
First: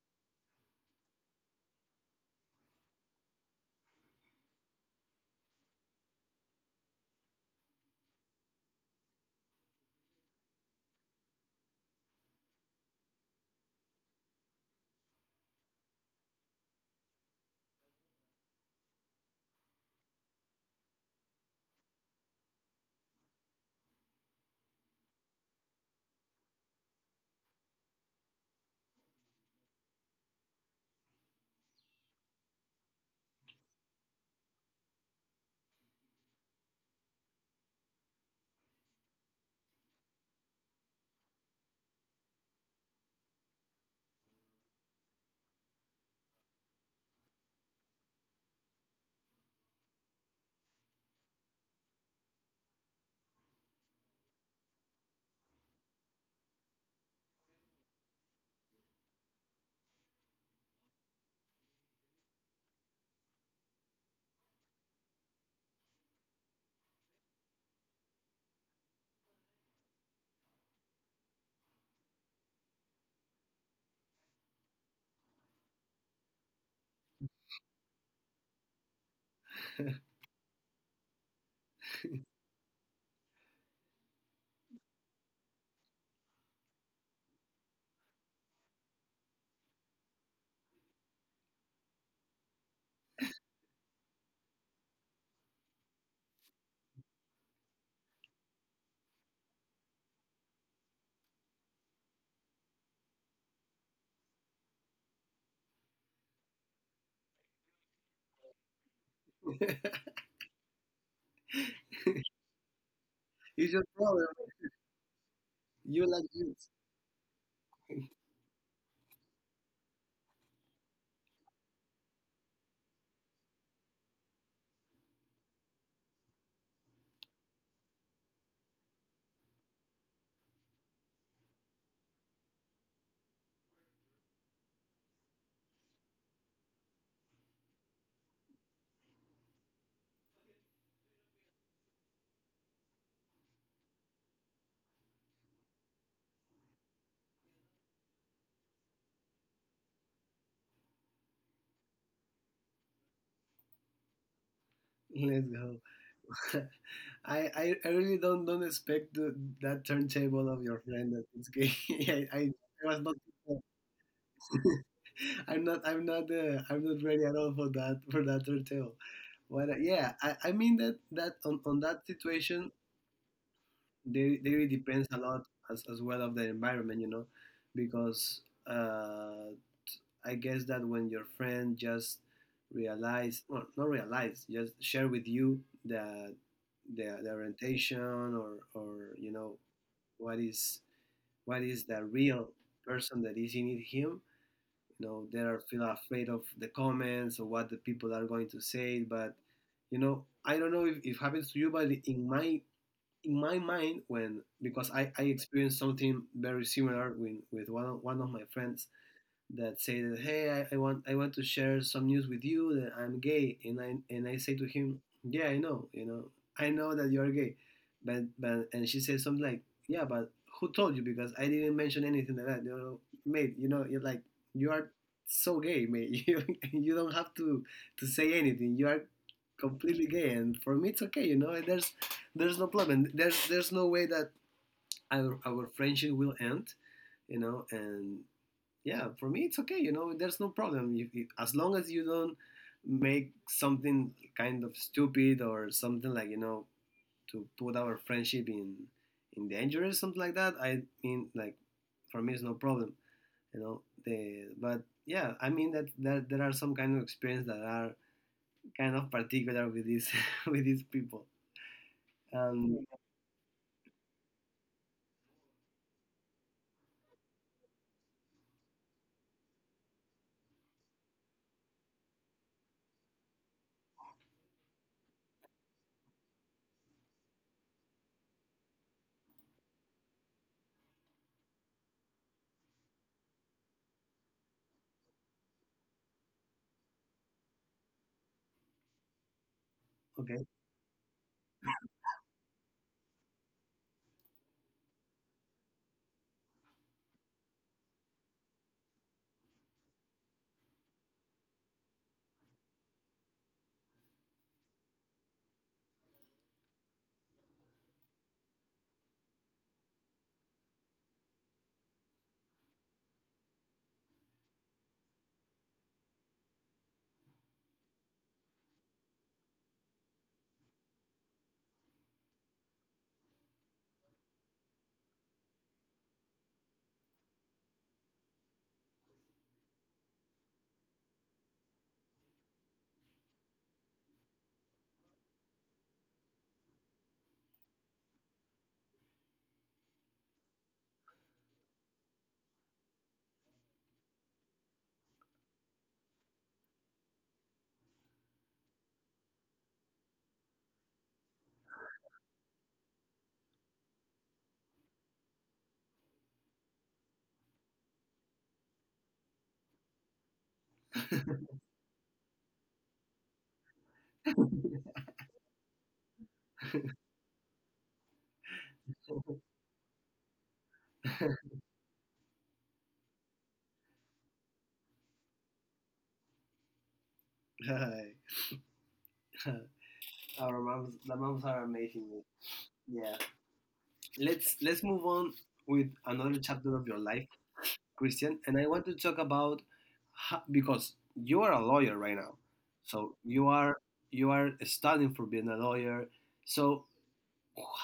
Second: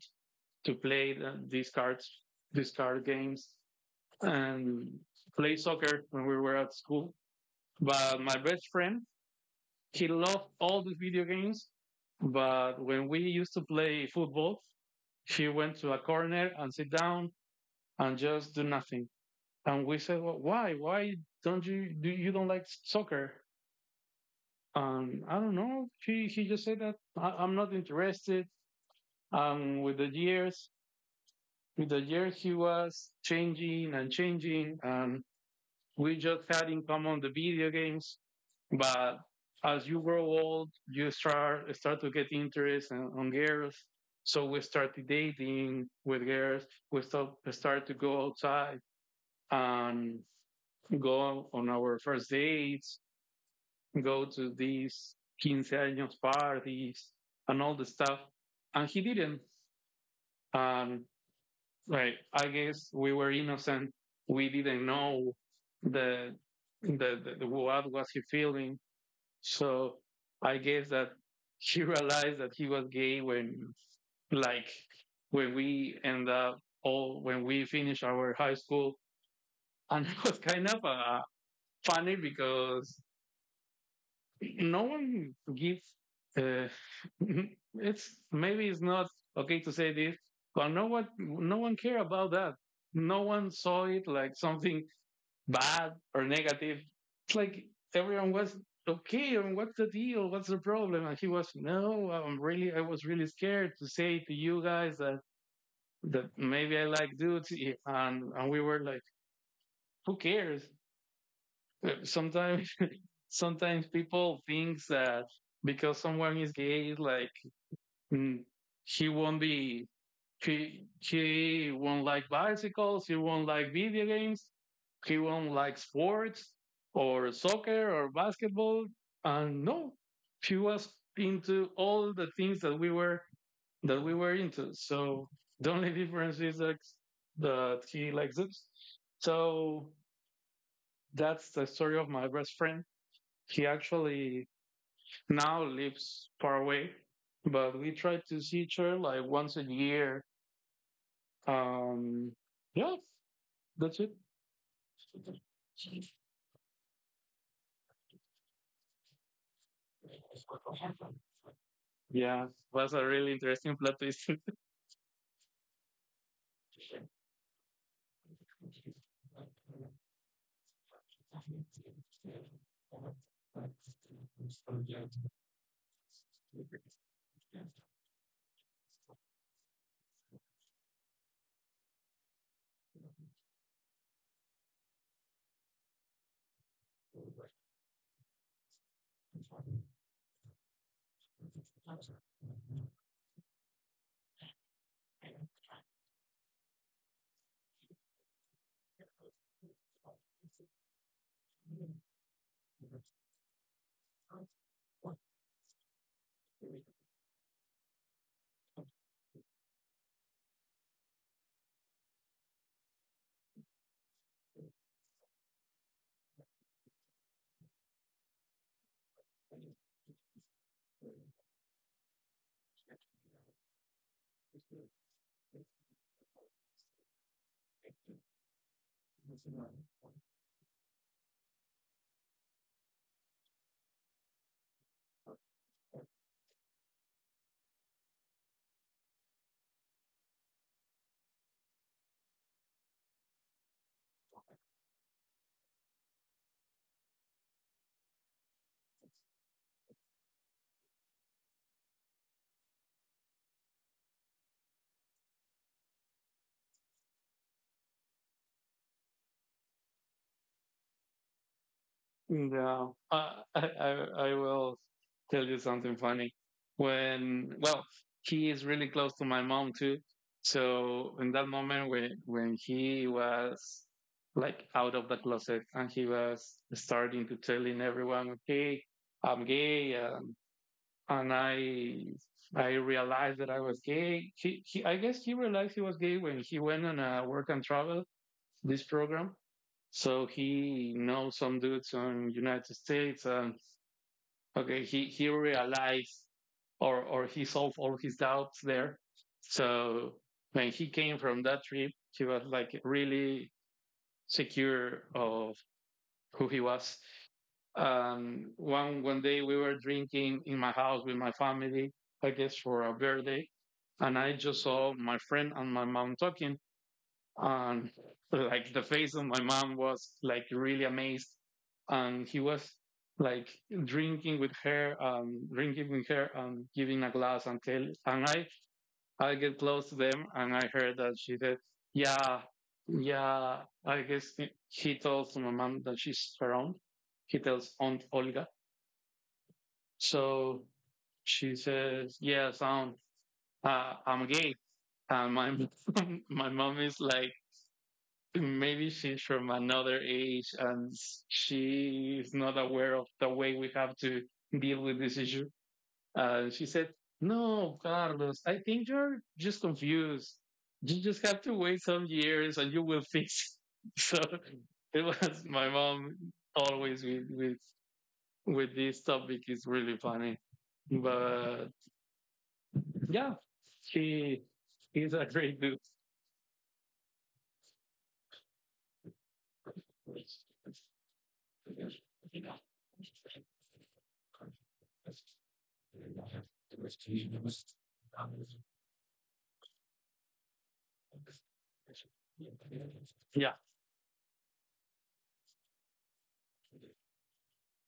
Speaker 2: to play these cards, these card games, and play soccer when we were at school. But my best friend, he loved all the video games, but when we used to play football, he went to a corner and sit down and just do nothing. And we said, well, why? Why don't you do, you don't like soccer? I don't know. He just said that I, am not interested. With the years, with the years he was changing and changing. We just had in common the video games. But as you grow old, you start to get interest in, on girls. So we started dating with girls. We start to go outside and go on our first dates, go to these quince años parties and all the stuff. And he didn't. And like I guess we were innocent. We didn't know the the what was he feeling. So I guess that he realized that he was gay when, like, when we finish our high school, and it was kind of funny because no one gives. Uh, it's maybe it's not okay to say this, but no one care about that. No one saw it like something bad or negative. It's like everyone was okay. And what's the deal? What's the problem? And he was, no, I was really scared to say to you guys that maybe I like dudes. And we were like, who cares? Sometimes
Speaker 1: It's your
Speaker 2: sometimes
Speaker 1: problem.
Speaker 2: people think that because
Speaker 1: You like
Speaker 2: someone is
Speaker 1: youth.
Speaker 2: gay, like, mm, he won't be he won't like bicycles. He won't like video games. He won't like sports or soccer or basketball. And no, she was into all the things that we were into. So the only difference is that he likes it. So that's the story of my best friend. He actually now lives far away, but we try to see each other like once a year. Um, yeah, that's it.
Speaker 1: Let's go. I really don't expect that turntable of your friend that it's gay. I
Speaker 2: Yeah, was
Speaker 1: was
Speaker 2: a
Speaker 1: not.
Speaker 2: really interesting plot twist.
Speaker 1: I'm not, I'm not ready at all for that, for that turntable. But yeah, I mean that that on that situation, they really depends a lot as well of the environment, you know. Because uh, I guess that when your friend just realize, well, not realize, just share with you the the orientation, or, you know, what is what is the real person that is in it him, you know, they are feel afraid of the comments or what the people are going to say. But, you know, I don't know if it happens to you, but in my mind, when, because I experienced something very similar with one of my friends that say that, hey, I want, I want to share some news with you that I'm gay. And I, and I say to him, yeah, I know, you know, I know that you're gay. But, and she says something like, yeah, but who told you? Because I didn't mention anything like that, you know, mate. You know, you're like, you are so gay, mate. You don't have to say anything, you are completely gay, and for me it's okay. You know, there's no problem. There's no way that our friendship will end, you know. And yeah, for me it's okay, you know, there's no problem. You, as long as you don't make something kind of stupid or something like, you know, to put our friendship in danger or something like that. I mean, like, for me, it's no problem, you know. The But yeah, I mean that, that there are some kind of experience that are kind of particular with these, with these people. um
Speaker 2: Yeah, I, I I will tell you something funny. When Well, he is really close to my mom too. So in that moment when he was like out of the closet and he was starting to telling everyone, "Okay, I'm gay," and I realized that I was gay. He I guess he realized he was gay when he went on a work and travel this program. So
Speaker 1: okay.
Speaker 2: he knows some dudes in United States, and okay, he realized or he solved all his doubts there. So when he came from that trip, he was like really secure of who he was. One day we were drinking in my house with my family, I guess for a birthday, and I just saw my friend and my mom talking, and like the face of my mom was like really amazed, and he was like drinking with her and giving a glass. Until, and I get close to them, and I heard that she said, yeah, yeah, I guess he tells my mom that she's around. He tells Aunt Olga. So she says, yes, aunt, I'm gay. And my my mom is like, maybe she's from another age and she is not aware of the way we have to deal with this issue. She said, "No, Carlos, I think you're just confused. You just have to wait some years and you will fix it." So it was my mom. Always with this topic is really funny. But yeah, she is a great dude.
Speaker 1: Our moms, the moms are amazing. Yeah. Let's move on with another chapter of your life, Christian. And I want to talk about, because you are a lawyer right now. So you
Speaker 2: Yeah.
Speaker 1: are, you are studying for being a lawyer. So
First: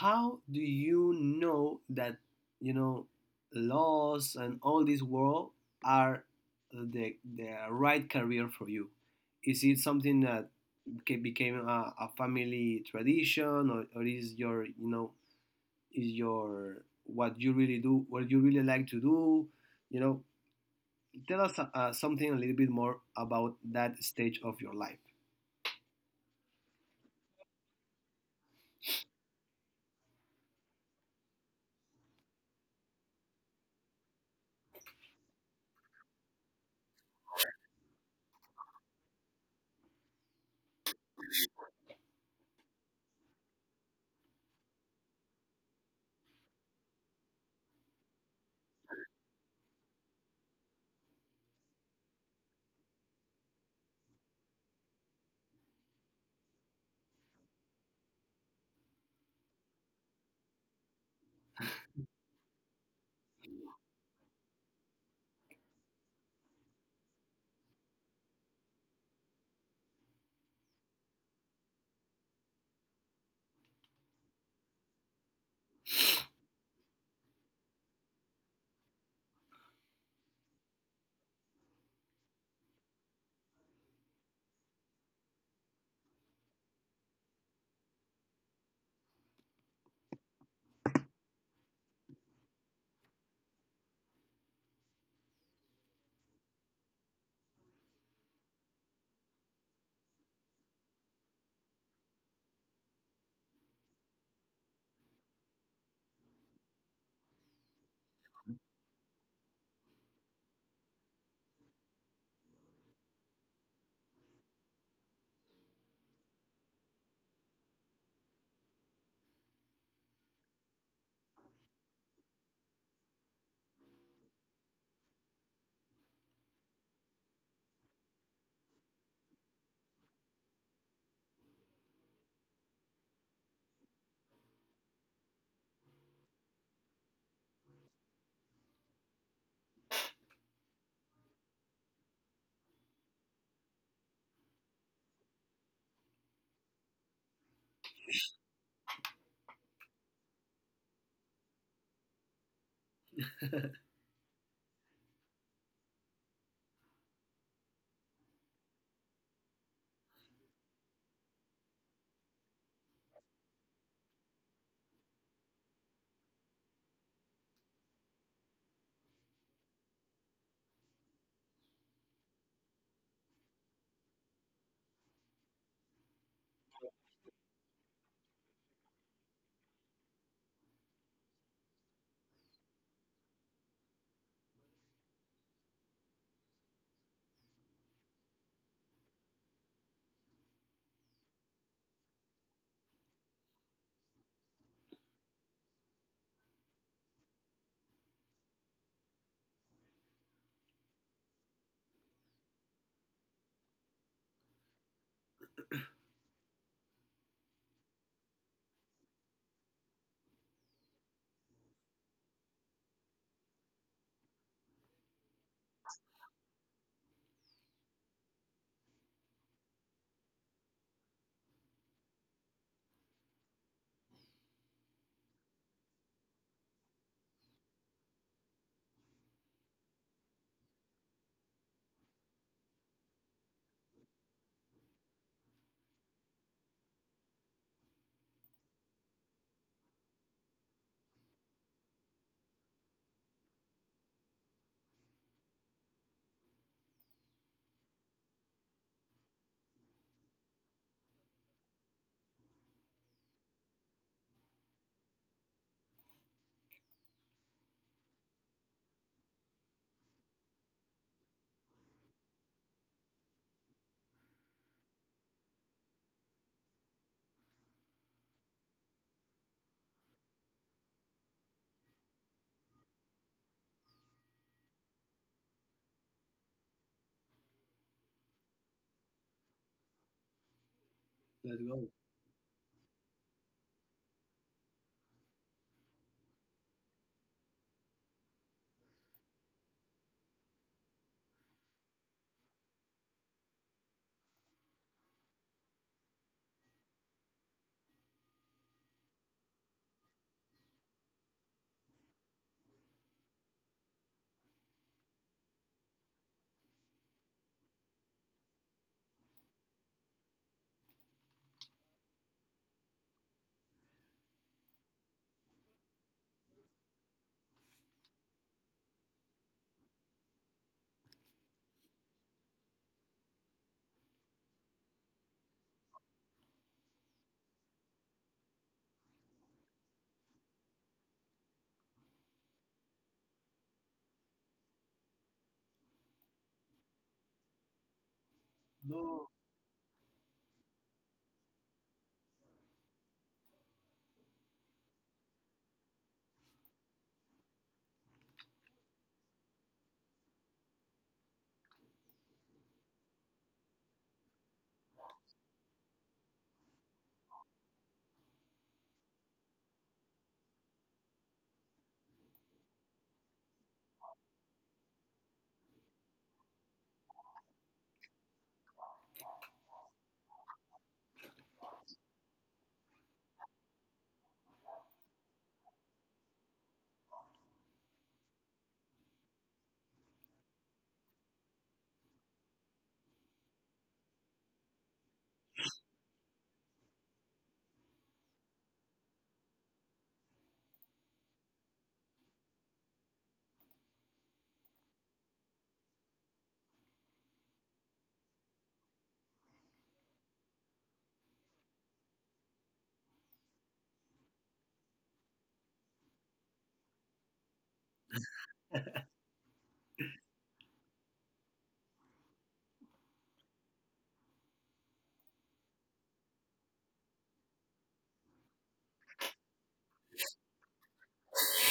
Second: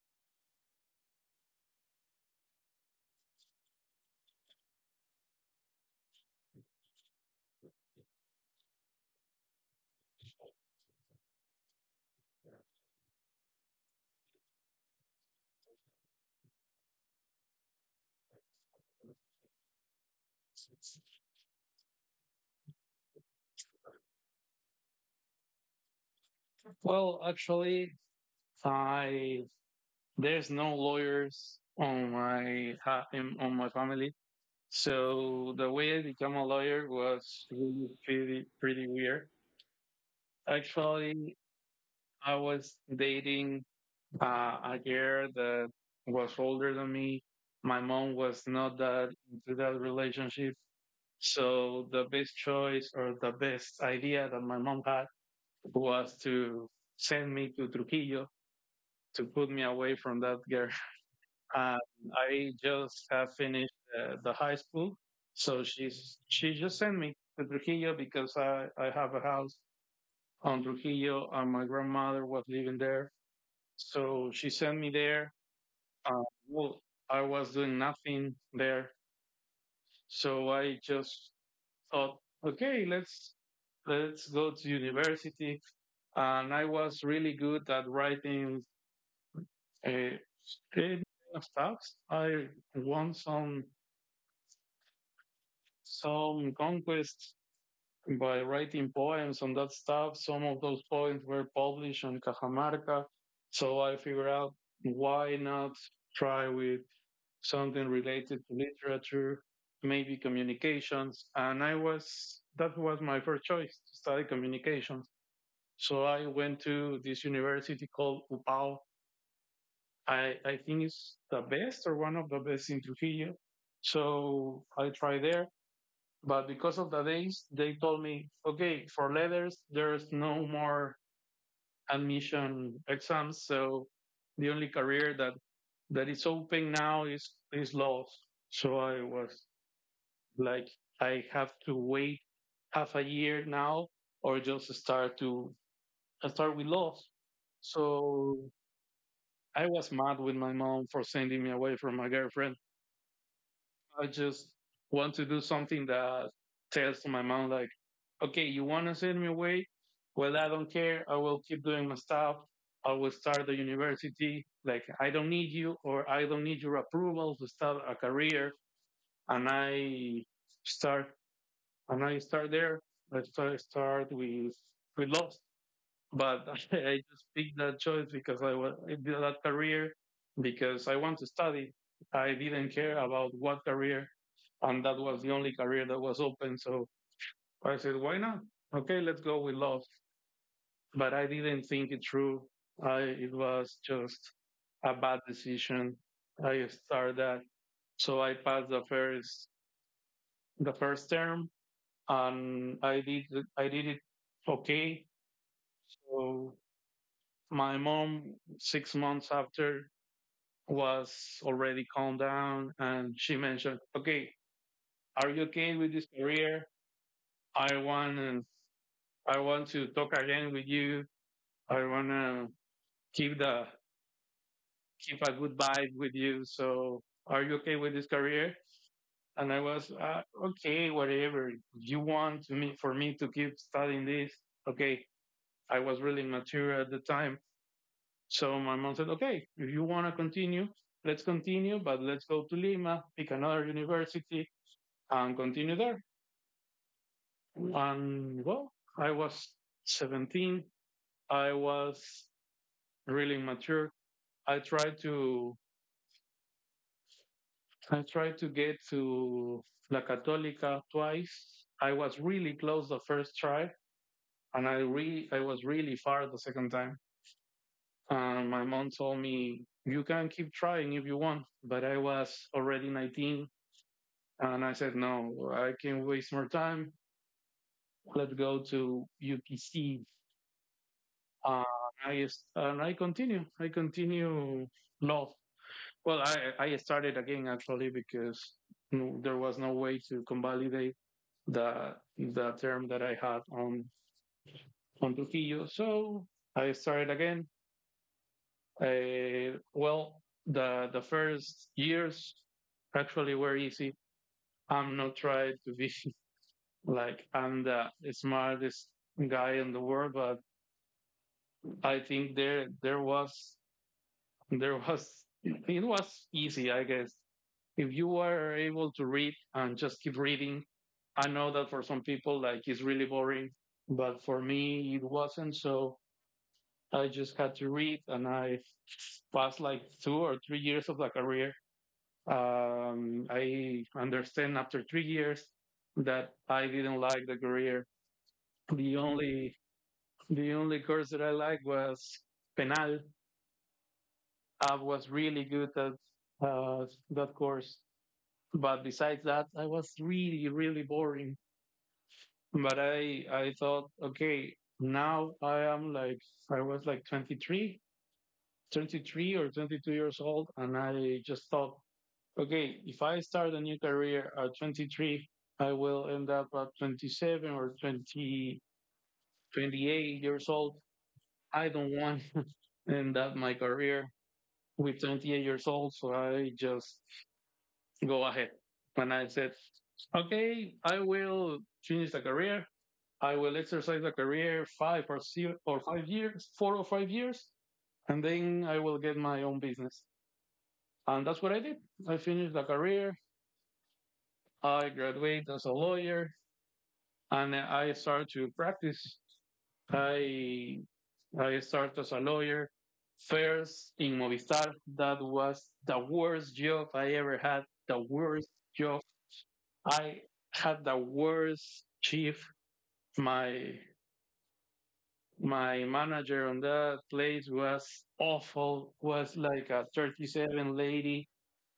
Speaker 1: how do you know that, you know, laws and all this world are the right career for you? Is it something that became a family tradition, or is your, you know, is your, what you really do, what you really like to do. You know, tell us something a little bit more about that stage of your life.
Speaker 2: Well, actually, I there's no lawyers on my family, so the way I became a lawyer was really pretty weird. Actually, I was dating a girl that was older than me. My mom was not that into that relationship, so the best choice or the best idea that my mom had was to send me to Trujillo to put me away from that girl. Um, I just have finished the high school, so she just sent me to Trujillo, because I have a house on Trujillo and my grandmother was living there, so she sent me there. Well, I was doing nothing there, so I just thought, okay, let's go to university, and I was really good at writing. Uh, Kind of stuff. I won some conquests by writing poems on that stuff. Some of those poems were published on Cajamarca. So I figured out, why not try with something related to literature, maybe communications? And that was my first choice, to study communications. So I went to this university called UPAO. I think it's the best or one of the best in Trujillo. So I tried there. But because of the days, they told me, okay, for letters, there's no more admission exams. So the only career that is open now is law. So I was like, I have to wait half a year now, or just start with law. So I was mad with my mom for sending me away from my girlfriend. I just want to do something that tells my mom like, okay, you want to send me away? Well, I don't care. I will keep doing my stuff. I will start the university. Like, I don't need you, or I don't need your approval to start a career. And start, I start there. I start with love, but I just picked that choice because I was that career because I want to study. I didn't care about what career, and that was the only career that was open. So I said, why not? Okay, let's go with love, but I didn't think it through. It was just a bad decision. I started that. So I passed the first term, and I did it okay. So my mom, 6 months after, was already calmed down, and she mentioned, "Okay, are you okay with this career? I want I want to talk again with you. I wanna keep the keep a good vibe with you. So are you okay with this career?" And I was, okay, whatever you want to me, for me to keep studying this. Okay, I was really immature at the time, so my mom said, okay, if you want to continue, let's continue, but let's go to Lima, pick another university, and continue there. And well, I was 17. I was really immature. I tried to I tried to get to La Católica twice. I was really close the first try, and I was really far the second time. And my mom told me, "You can keep trying if you want," but I was already 19, and I said, "No, I can't waste more time. Let's go to UPC." Uh,
Speaker 1: Let's go.
Speaker 2: I I continue. I continue law. Well, I started again actually, because there was no way to convalidate the term that I had on Trujillo. So I started again. Well, the first years actually were easy. I'm not trying to be like I'm the smartest guy in the world, but I think there was it was easy, I guess. If you are able to read and just keep reading, I know that for some people like it's really boring, but for me it wasn't. So I just had to read, and I passed like 2 or 3 years of the career. I understand after 3 years that I didn't like the career. The
Speaker 1: No.
Speaker 2: only the only course that I liked was penal. I was really good at that course, but besides that, I was really really boring. But I thought, okay, now I was like 23, 33, or 22 years old, and I just thought, okay, if I start a new career at 23, I will end up at 27, or 20, 28 years old. I don't want to end up my career with 28 years old, so I just go ahead. And I said, okay, I will finish the career. I will exercise the career five or, 6, or 5 years, 4 or 5 years, and then I will get my own business. And that's what I did. I finished the career. I graduated as a lawyer and I started to practice. I, I started as a lawyer first in Movistar. That was the worst job I ever had. The worst job. I had the worst chief. My my manager on that place was awful. Was like a 37 lady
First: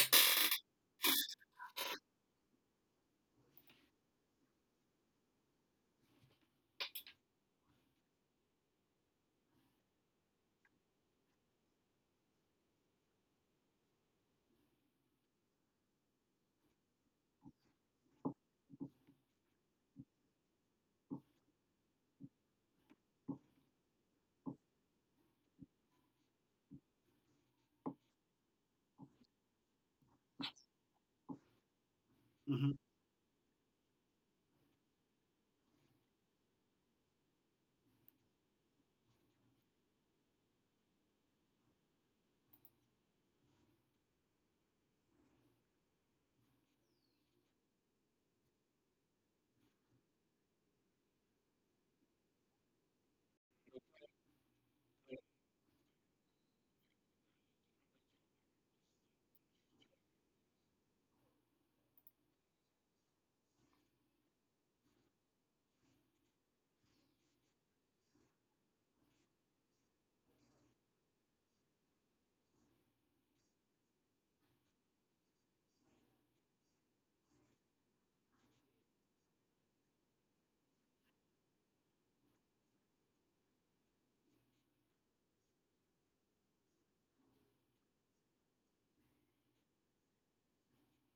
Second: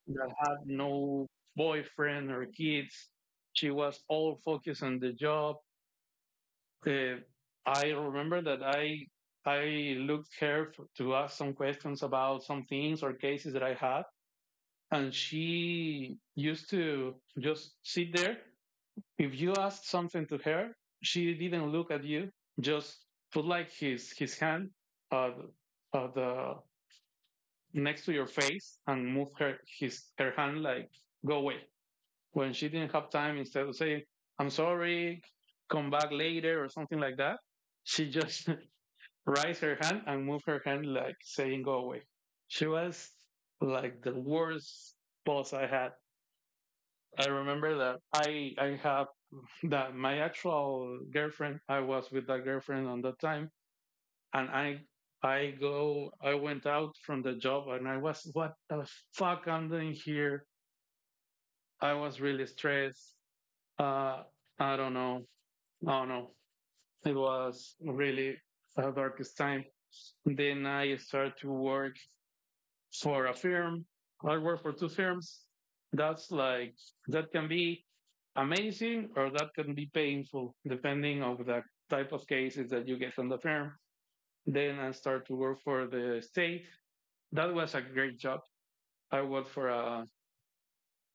Speaker 2: that had no boyfriend or kids. She was all focused on the job. Uh, I remember that I looked to ask some questions about some things or cases that I had, and she used to just sit there. If you asked something to her, she didn't look at you. Just put like his hand, uh, the next to your face, and move her hand like go away, when she
Speaker 1: Hmm.
Speaker 2: didn't have time, instead of saying, "I'm sorry, come back later," or something like that. She just raised her hand and moved her hand like saying go away. She was like the worst boss I had. I remember that I have that, my actual girlfriend, I was with that girlfriend on that time, and I went out from the job, and I was, what the fuck I'm doing here. I was really stressed. Uh I don't know. Oh no, it was really the darkest time. Then I started to work for a firm. I worked for two firms. That's like that can be amazing or that can be painful depending on the type of cases that you get on the firm. Then I started to work for the state. That was a great job. I worked for a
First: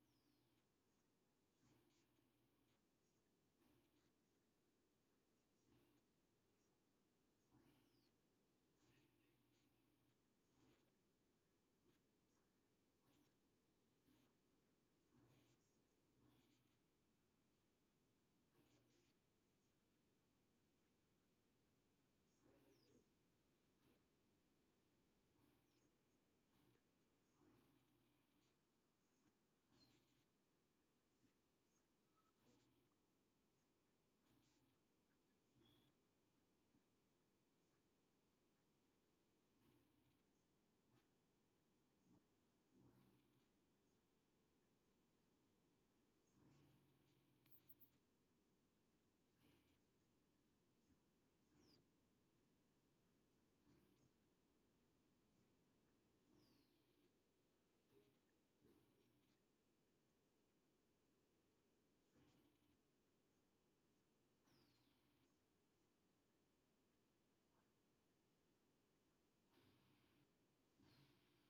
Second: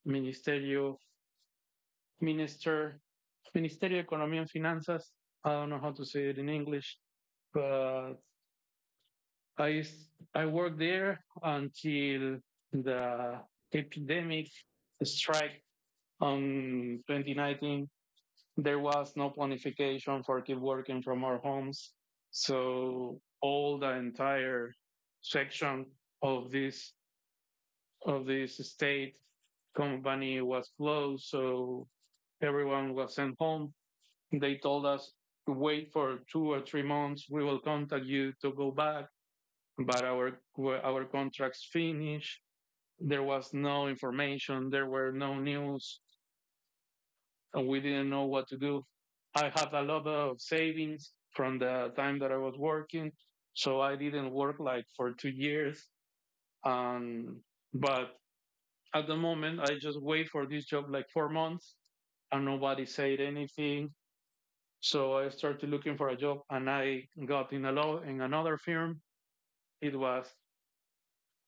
Speaker 2: ministerio, minister, Ministerio de Economía y Finanzas. I don't know how to say it in English, but I worked there until the epidemic strike on 2019. There was no planification for keep working from our homes. So all the entire section of this state company was closed. So everyone was sent home. They told us to wait for 2 or 3 months. We will contact you to go back but our contracts finished. There was no information. There were no news, and we didn't know what to do. I had a lot of savings from the time that I was working, so I didn't work like for 2 years. Um, but at the moment, I just wait for this job like 4 months, and nobody said anything. So I started looking for a job, and I got in a law in another firm. It was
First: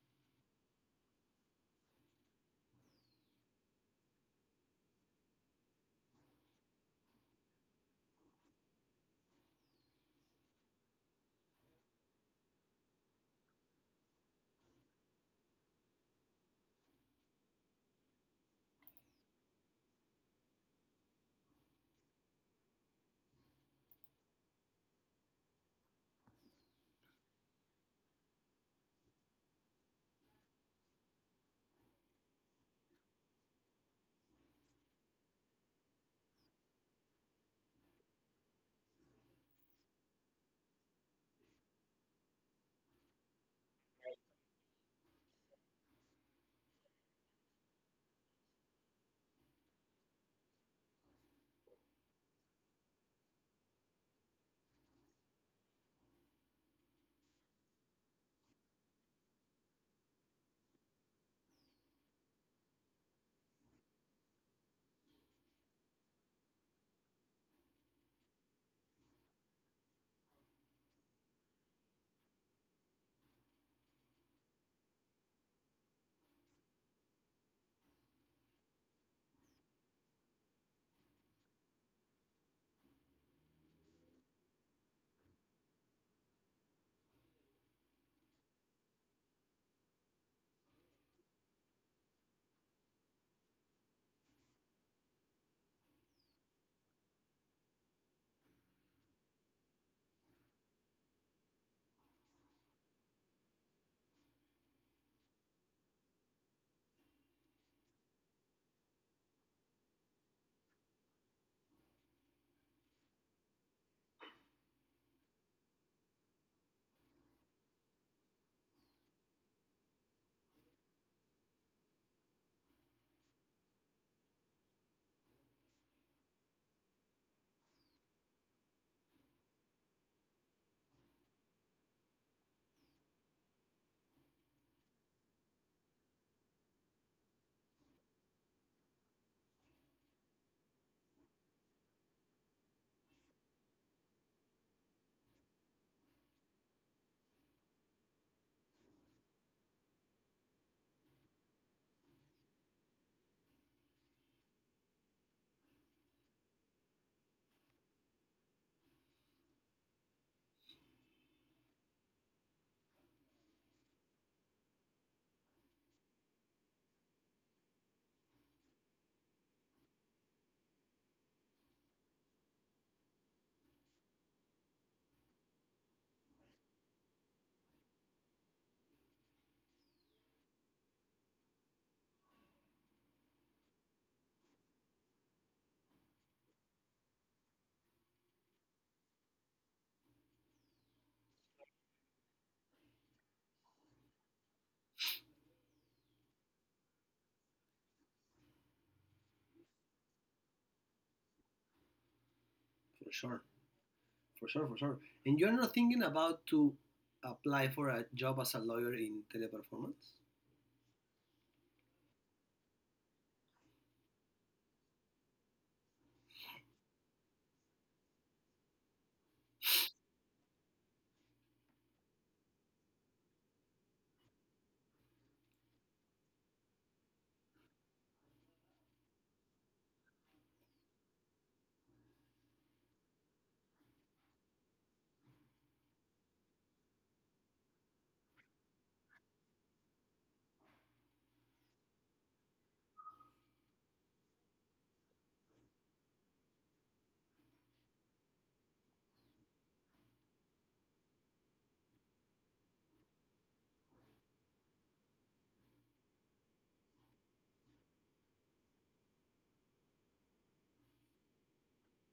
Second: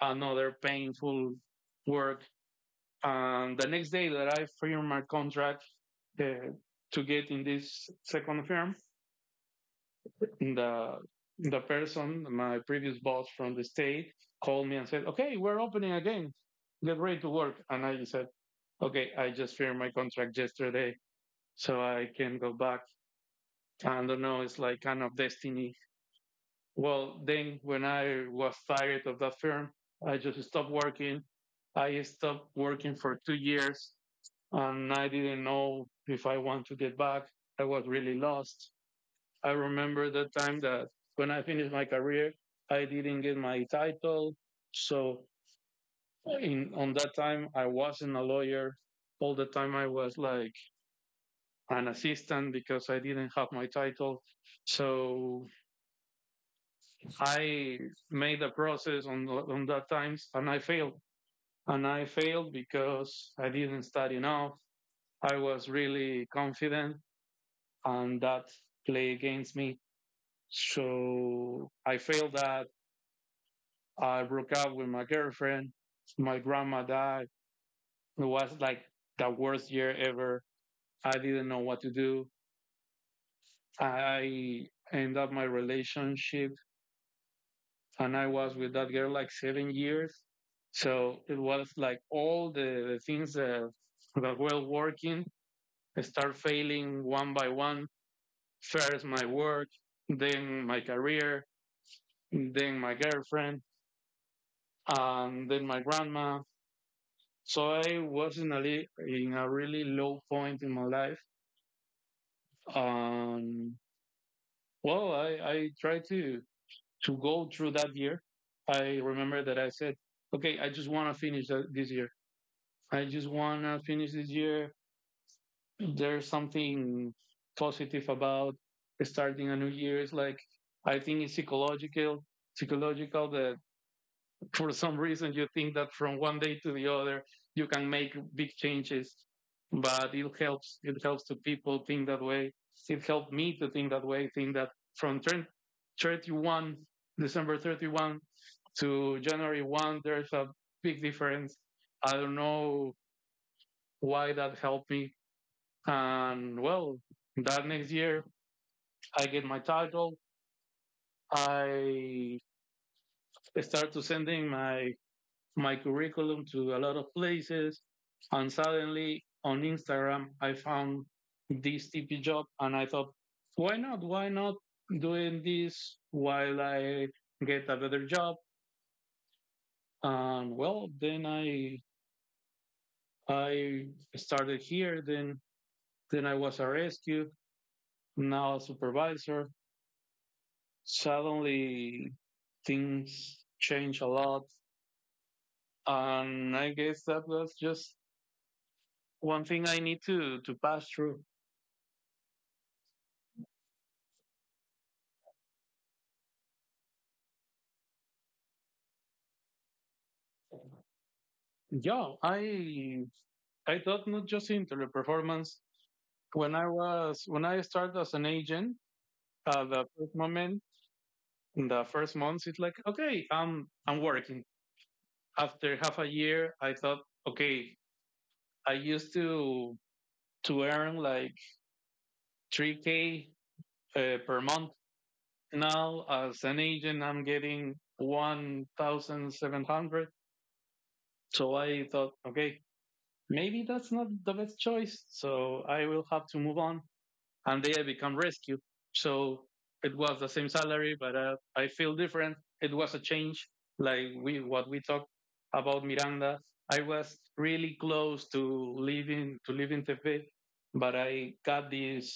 Speaker 2: another painful work. And the next day that I firmed my contract uh, to get in this second firm, the the person, my previous boss from the state, called me and said, "Okay, we're opening again. Get ready to work." And I said, "Okay, I just firmed my contract yesterday, so I can go back." I don't know. It's like kind of destiny. Well, then when I was tired of that firm, I just stopped working. I stopped working for 2 years and I didn't know if I want to get back. I was really lost. I remember the time that when I finished my career, I didn't get my title. So in on that time, I wasn't a lawyer. All the time, I was like an assistant because I didn't have my title. So I made a process on that times, and I failed. And I failed because I didn't study enough. I was really confident and that play against me. So I failed that. I broke up with my girlfriend. My grandma died. It was like the worst year ever. I didn't know what to do. I ended up my relationship and I was with that girl like 7 years. So it was like all the things that were working start failing one by one. First my work, then my career, then my girlfriend, and then my grandma. So I was in a really low point in my life. Um, well, I tried to go through that year. I remember that I said, okay, I just want to finish that this year. I just want to finish this year. There's something positive about starting a new year. It's like I think it's psychological, psychological that for some reason you think that from one day to the other you can make big changes but it helps to people think that way. It helped me to think that way, think that from 31 december 31 to january 1 there's a big difference. I don't know why that helped me. And well, that next year I get my title. I start to sending my curriculum to a lot of places. And suddenly on Instagram, I found this TP job and I thought, why not? Why not doing this while I get a better job? And well, then I started here. Then I was arrested. Now a supervisor. Suddenly things change a lot, and I guess that was just one thing I need to pass through.
Speaker 1: For sure, for sure, for sure. And you're not thinking about to apply for a job as a lawyer in teleperformance.
Speaker 2: Yeah, I thought not just in teleperformance. When I started as an agent, the first moment, in the first months, it's like okay, I'm working. After half a year, I thought okay, I used to earn like 3K per month. Now as an agent, I'm getting 1,700. So I thought okay, maybe that's not the best choice. So I will have to move on. And they had become rescue. So it was the same salary, but I feel different. It was a change, like we what we talked about Miranda. I was really close to leaving Tepe, but I got this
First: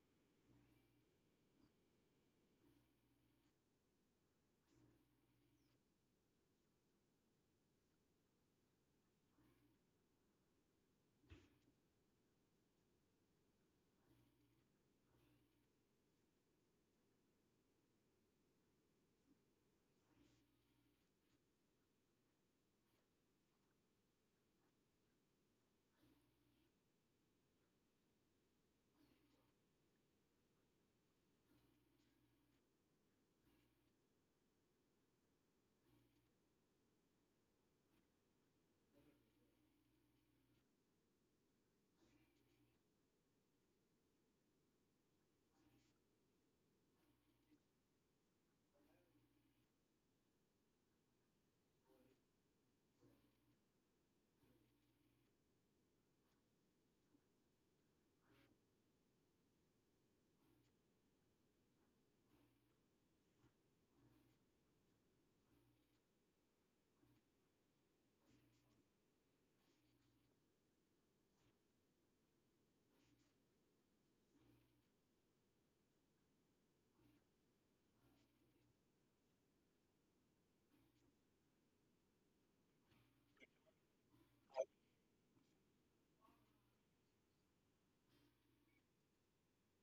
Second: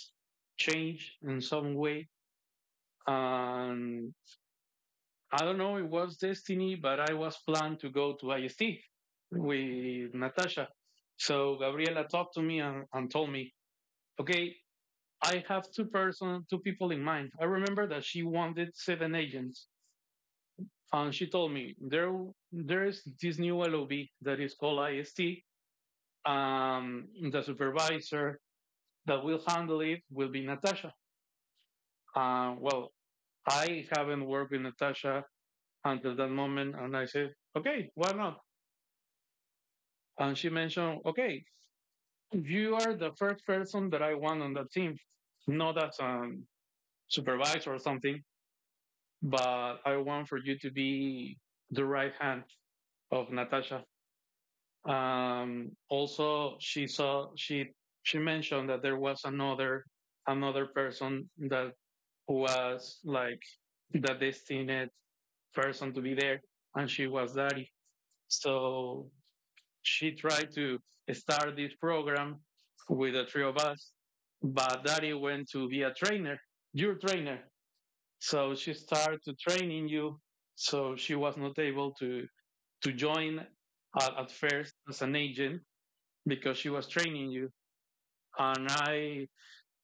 Speaker 2: change in some way, and I don't know. It was destiny, but I was planned to go to IST with Natasha. So Gabriela talked to me and told me, okay, I have two people in mind. I remember that she wanted 7 agents, and she told me there is this new LOB that is called IST. The supervisor that will handle it will be Natasha. Well, I haven't worked with Natasha until that moment, and I said, okay, why not? And she mentioned, okay, you are the first person that I want on that team, not as a supervisor or something. But I want for you to be the right hand of Natasha. Also, she she mentioned that there was another person that was like the destined person to be there, and she was Daddy. So she tried to start this program with the three of us, but Daddy went to be a trainer, your trainer, so she started training you. So she was not able to join at first as an agent because she was training you. And I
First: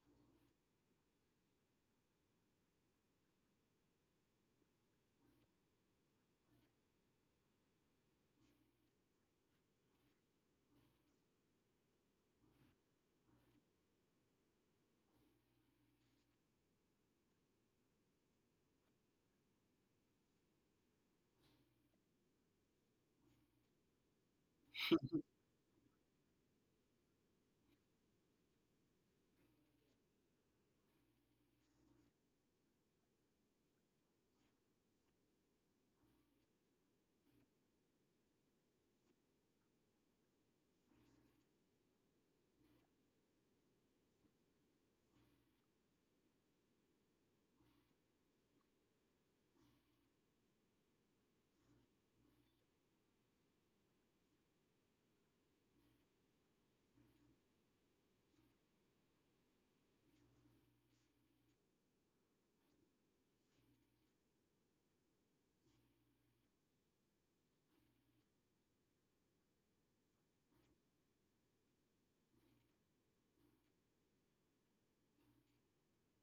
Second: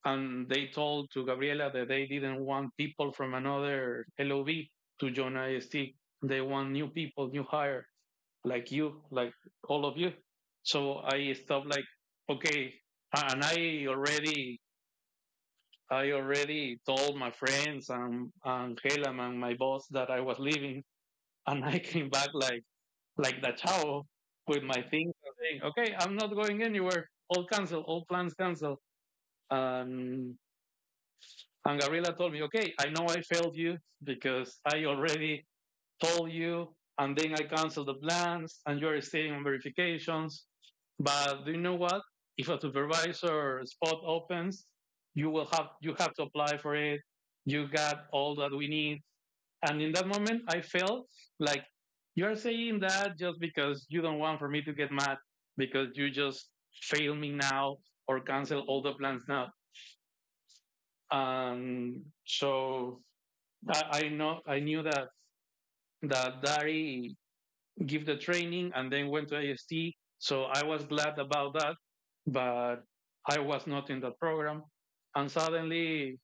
Speaker 2: and they told to Gabriela that they didn't want people from another LOB to join IST. They want new people, new hire, like you, like all of you. So I stopped like, okay, and I already told my friends and Helam and my boss that I was leaving. And I came back like the chao with my things saying, okay, I'm not going anywhere. All cancel, all plans cancel. Um, and Gabriela told me, okay, I know I failed you because I already told you, and then I canceled the plans, and you're staying on verifications. But do you know what? If a supervisor spot opens, you have to apply for it. You got all that we need. And in that moment, I felt like you are saying that just because you don't want for me to get mad because you just fail me now or cancel all the plans now. So I know I knew that Dari give the training and then went to IST. So I was glad about that, but I was not in that program. And suddenly,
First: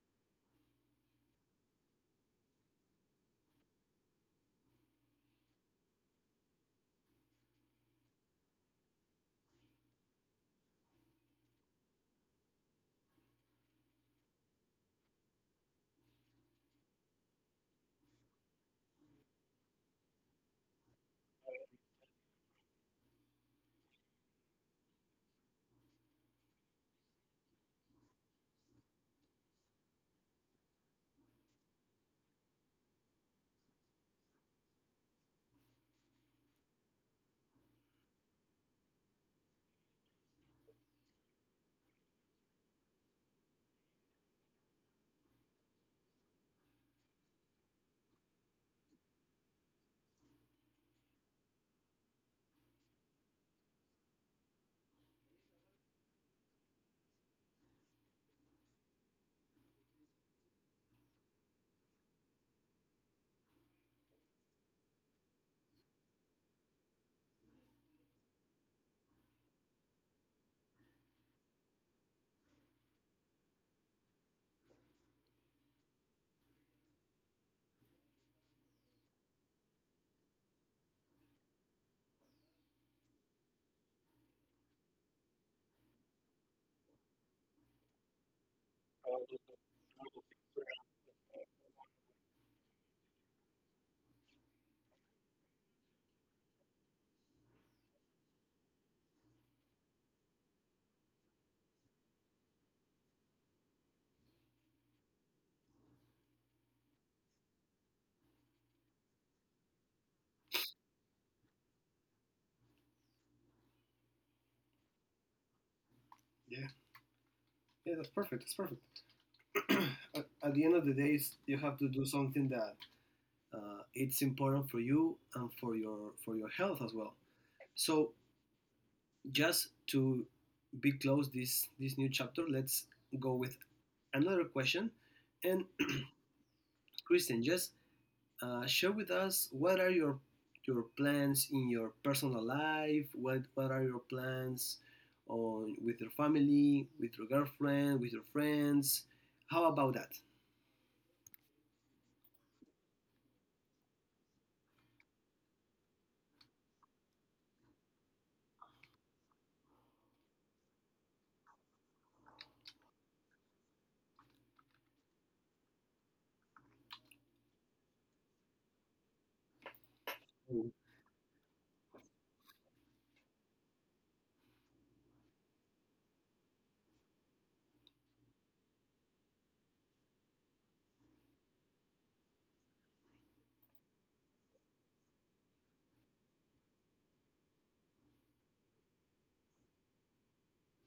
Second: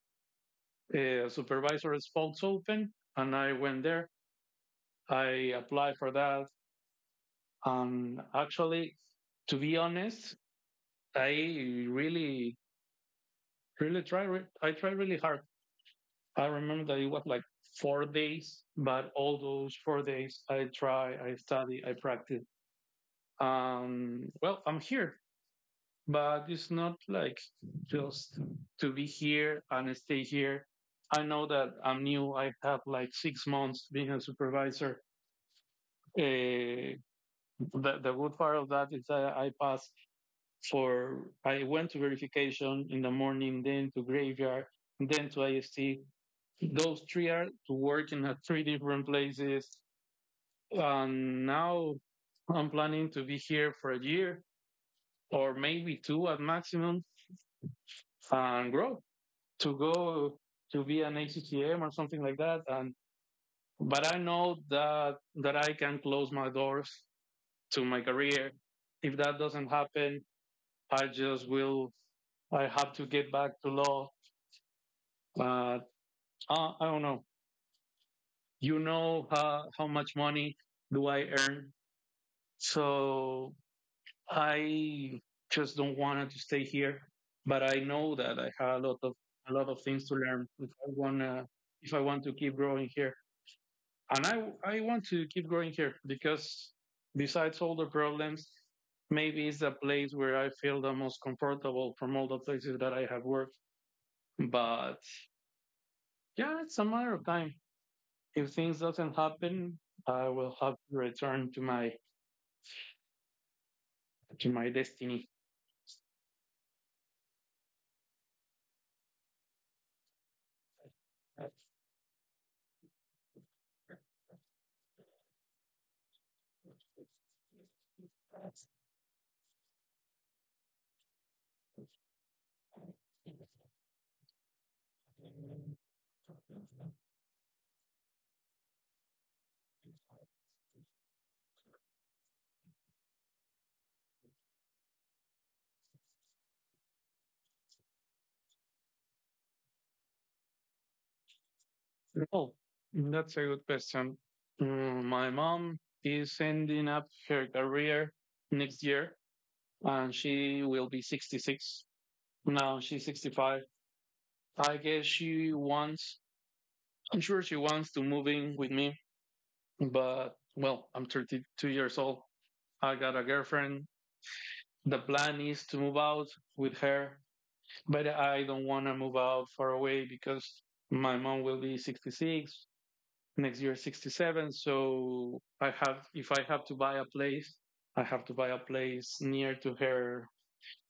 Speaker 2: supervisor spokes open, and I went there. I applied for that. Actually, to be honest, I really, really try. I try really hard. I remember that it was like 4 days, but all those 4 days, I try, I study, I practice. Well, I'm here, but it's not like just to be here and stay here. I know that I'm new. I have like 6 months being a supervisor. Uh, the good part of that is that I pass for I went to verification in the morning, then to graveyard, then to IST. Those three are to work in three different places. And now I'm planning to be here for a year or maybe two at maximum and grow to go to be an ACTM or something like that. And but I know that I can close my doors to my career. If that doesn't happen, I just will. I have to get back to law uh, I don't know. You know how much money do I earn, so I just don't want to stay here. But I know that I have a lot of things to learn if I want to keep growing here, and I want to keep growing here because besides all the problems, maybe it's the place where I feel the most comfortable from all the places that I have worked. But yeah, it's a matter of time. If things doesn't happen, I will have to return to my destiny.
Speaker 1: Yeah, yeah, that's perfect. That's perfect. At the end of the days, you have to do something that it's important for you and for your health as well. So, just to be close this this new chapter, let's go with another question. And Christian, just share with us what are your plans in your personal life. What are your plans on with your family, with your girlfriend, with your friends? How about that?
Speaker 2: Oh, that's a good question. Mm, my mom is ending up her career next year, and she will be 66. Now she's 65. I guess she wants. I'm sure she wants to move in with me, but
Speaker 1: Mm.
Speaker 2: well, I'm 32 years old. I got a girlfriend. The plan is to move out with her but I don't want to move out far away because my mom will be 66 next year, 67, so I have if I have to buy a place I have to buy a place near to her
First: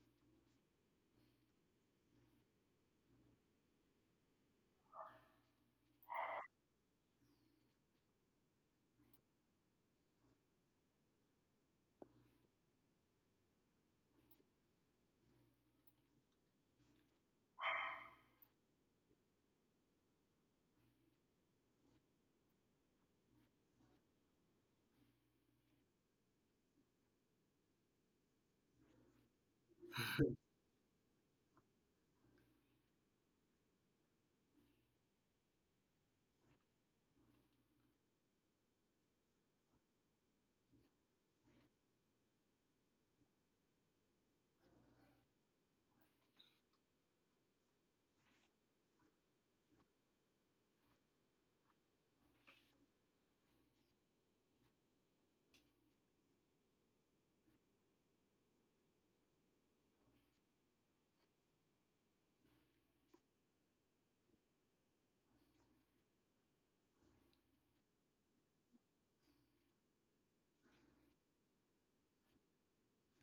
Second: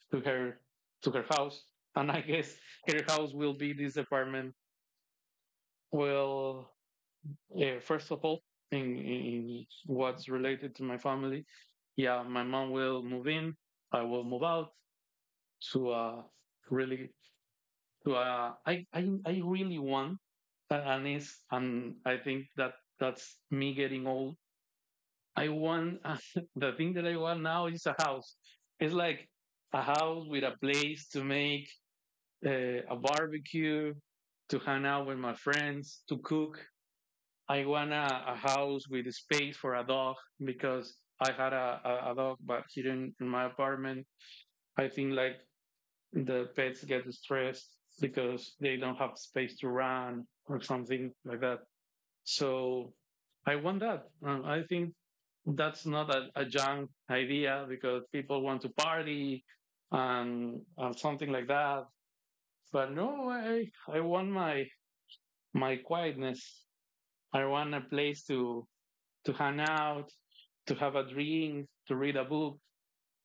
Speaker 2: to her to her house and I guess her house will be this apartment. Well, yeah, first of all, in what's related to my family, yeah my mom will move in. I will move out to a really to I really want a- and is and I think that that's me getting old. I want the thing that I want now is a house. It's like a house with a place to make a barbecue, to hang out with my friends, to cook. I want a house with a space for a dog because I had a dog, but here in my apartment, I think like the pets get stressed because they don't have space to run or something like that. So I want that. I think that's not a junk idea because people want to party and something like that. But no, I want my my quietness. I want a place to hang out, to have a drink, to read a book.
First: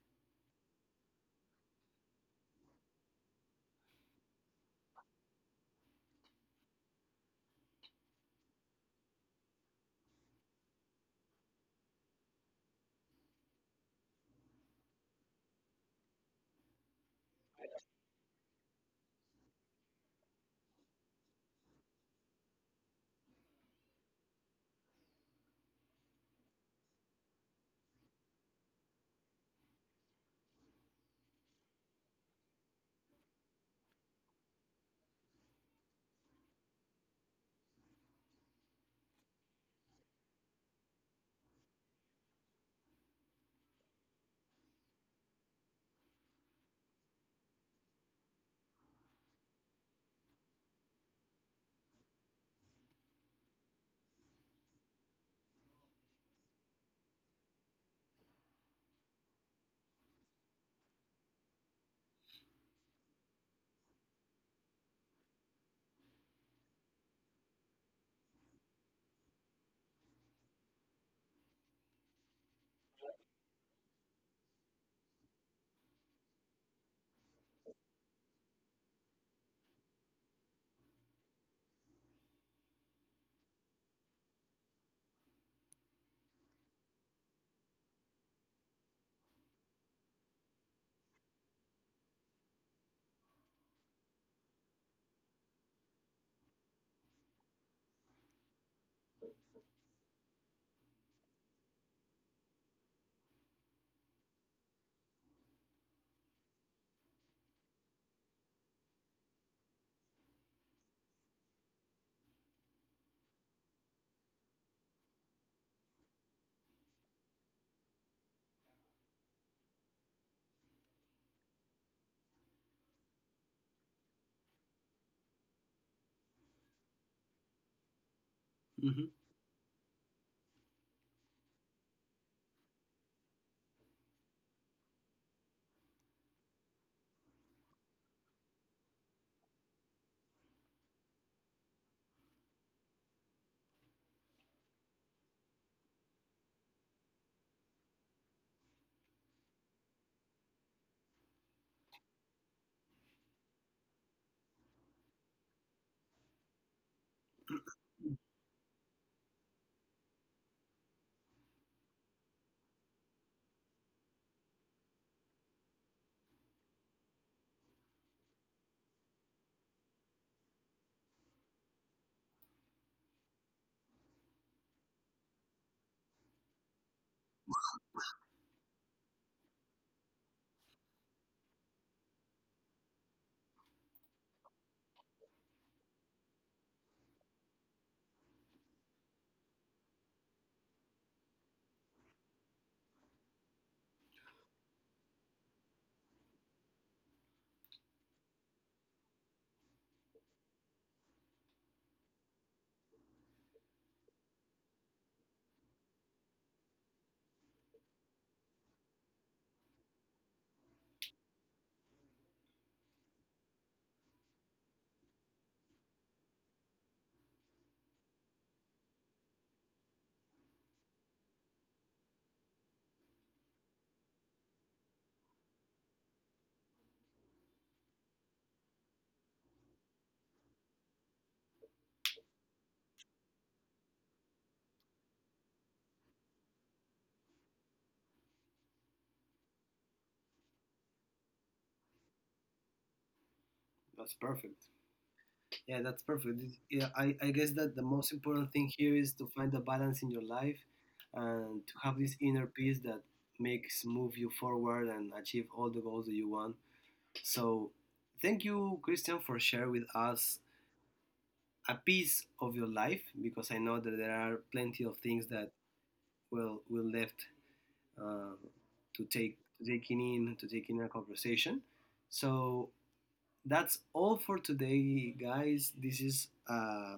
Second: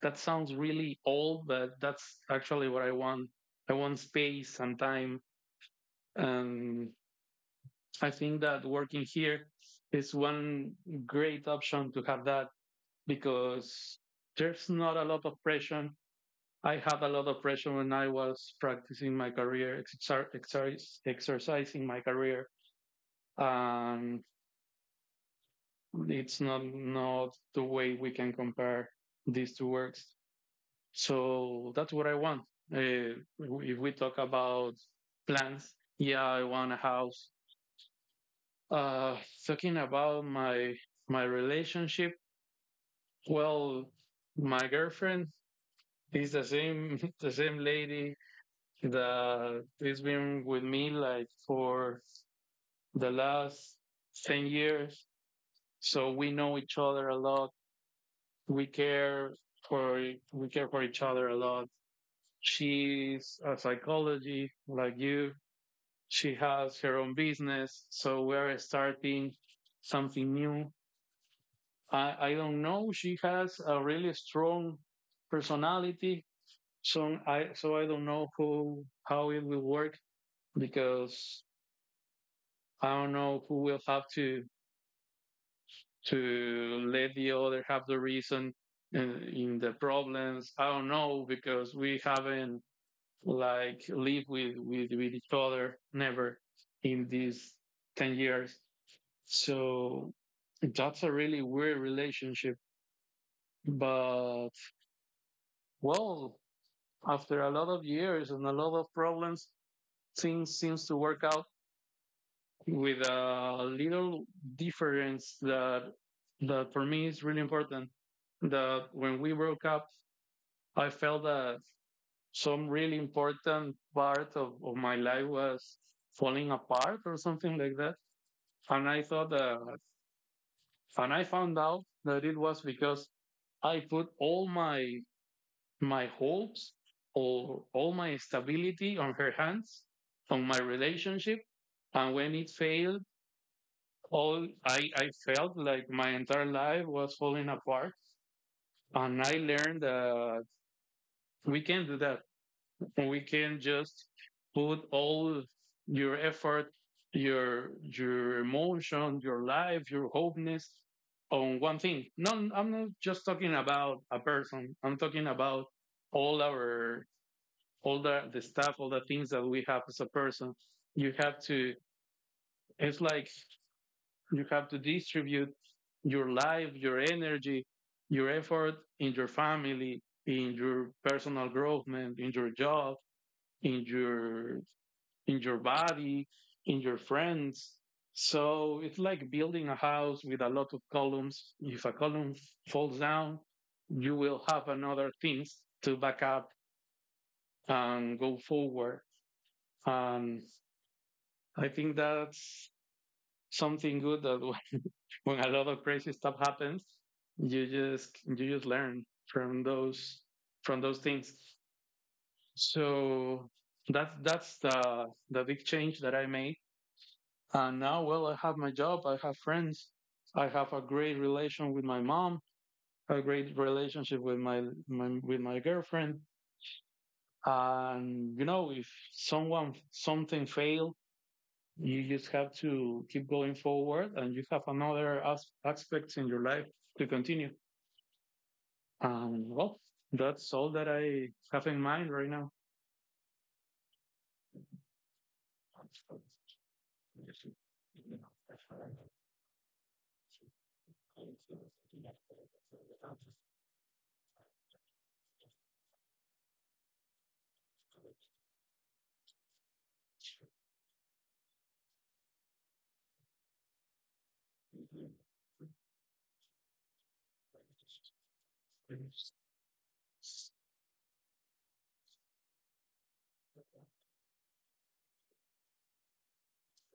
Speaker 2: That sounds really old, but that's actually what I want. I want space and time. And I think that working here is one great option to have that because there's not a lot of pressure. I had a lot of pressure when I was practicing my career, exercising my career. And it's not the way we can compare these two works. So that's what I want. If we talk about plans, yeah, I want a house. Uh, talking about my relationship, well, my girlfriend is the same the same lady that has been with me like for the last 10 years. So we know each other a lot. We care for we care for each other a lot. She's a psychology like you. She has her own business, so we're starting something new. I don't know. She has a really strong personality, so I don't know who how it will work because I don't know who will have to let the other have the reason in the problems. I don't know because we haven't like lived with each other never in these 10 years. So that's a really weird relationship. But well, after a lot of years and a lot of problems, things seems to work out with a little difference that that for me is really important. That when we broke up, I felt that some really important part of my life was falling apart or something like that. And I
Speaker 1: Mhm.
Speaker 2: thought that, and I found out that it was because I put all my my hopes or all my stability on her hands, on my relationship. And when it failed, all I felt like my entire life was falling apart. And I learned that we can not do that. We can just put all your effort, your emotion, your life, your hopeness on one thing. No, I'm not just talking about a person. I'm talking about all our all the stuff, all the things that we have as a person. You have to, it's like you have to distribute your life, your energy, your effort in your family, in your personal growth, man, in your job, in your in your body, in your friends. So it's like building a house with a lot of columns. If a column falls down, you will have another things to back up and go forward. And I think that's something good that when, when a lot of crazy stuff happens, you just learn from those things. So that's the big change that I made. And now, well, I have my job, I have friends, I have a great relation with my mom, a great relationship with my, my with my girlfriend. And you know, if someone something fail, you just have to keep going forward and you have another aspects in your life to continue. And well, that's all that I have in mind right now.
Speaker 1: That's perfect. Yeah, that's perfect. This- yeah, I guess that the most important thing here is to find a balance in your life and to have this inner peace that makes move you forward and achieve all the goals that you want. So thank you, Christian, for sharing with us a piece of your life, because I know that there are plenty of things that will left uh, to take, to taking in, to take in a conversation. So that's all for today, guys. This is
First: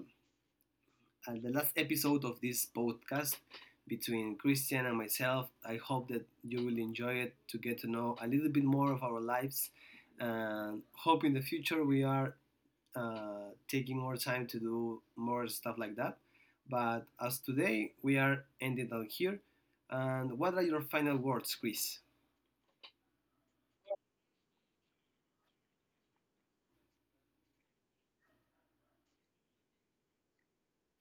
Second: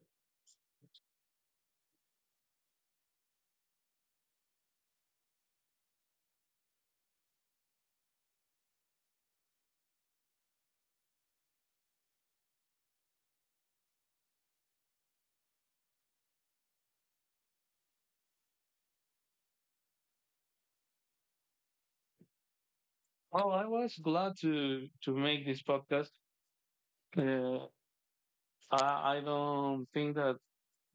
Speaker 1: at the last episode of this podcast between Christian and myself. I hope that you will enjoy it to get to know a little bit more of our lives. And hope in the future we are taking more time to do more stuff like that. But as today, we are ending out here. And what are your final words, Chris?
Speaker 2: Oh, I was glad to make this podcast. Uh, I don't think that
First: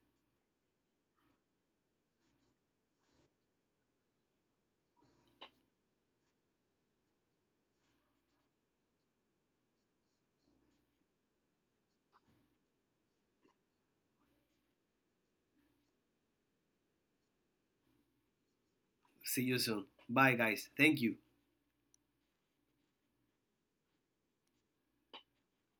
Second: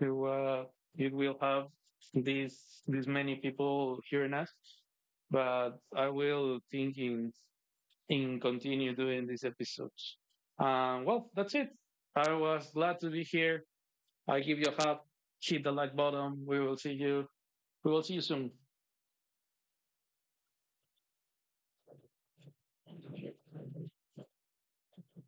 Speaker 2: it, wa it will have these these many people hearing us, but I will think in continue doing these episodes. Well, that's it. I was glad to be here. I give you a hug, hit the like button. We will see you. We will see you soon.
Speaker 1: See you soon. Bye, guys. Thank you.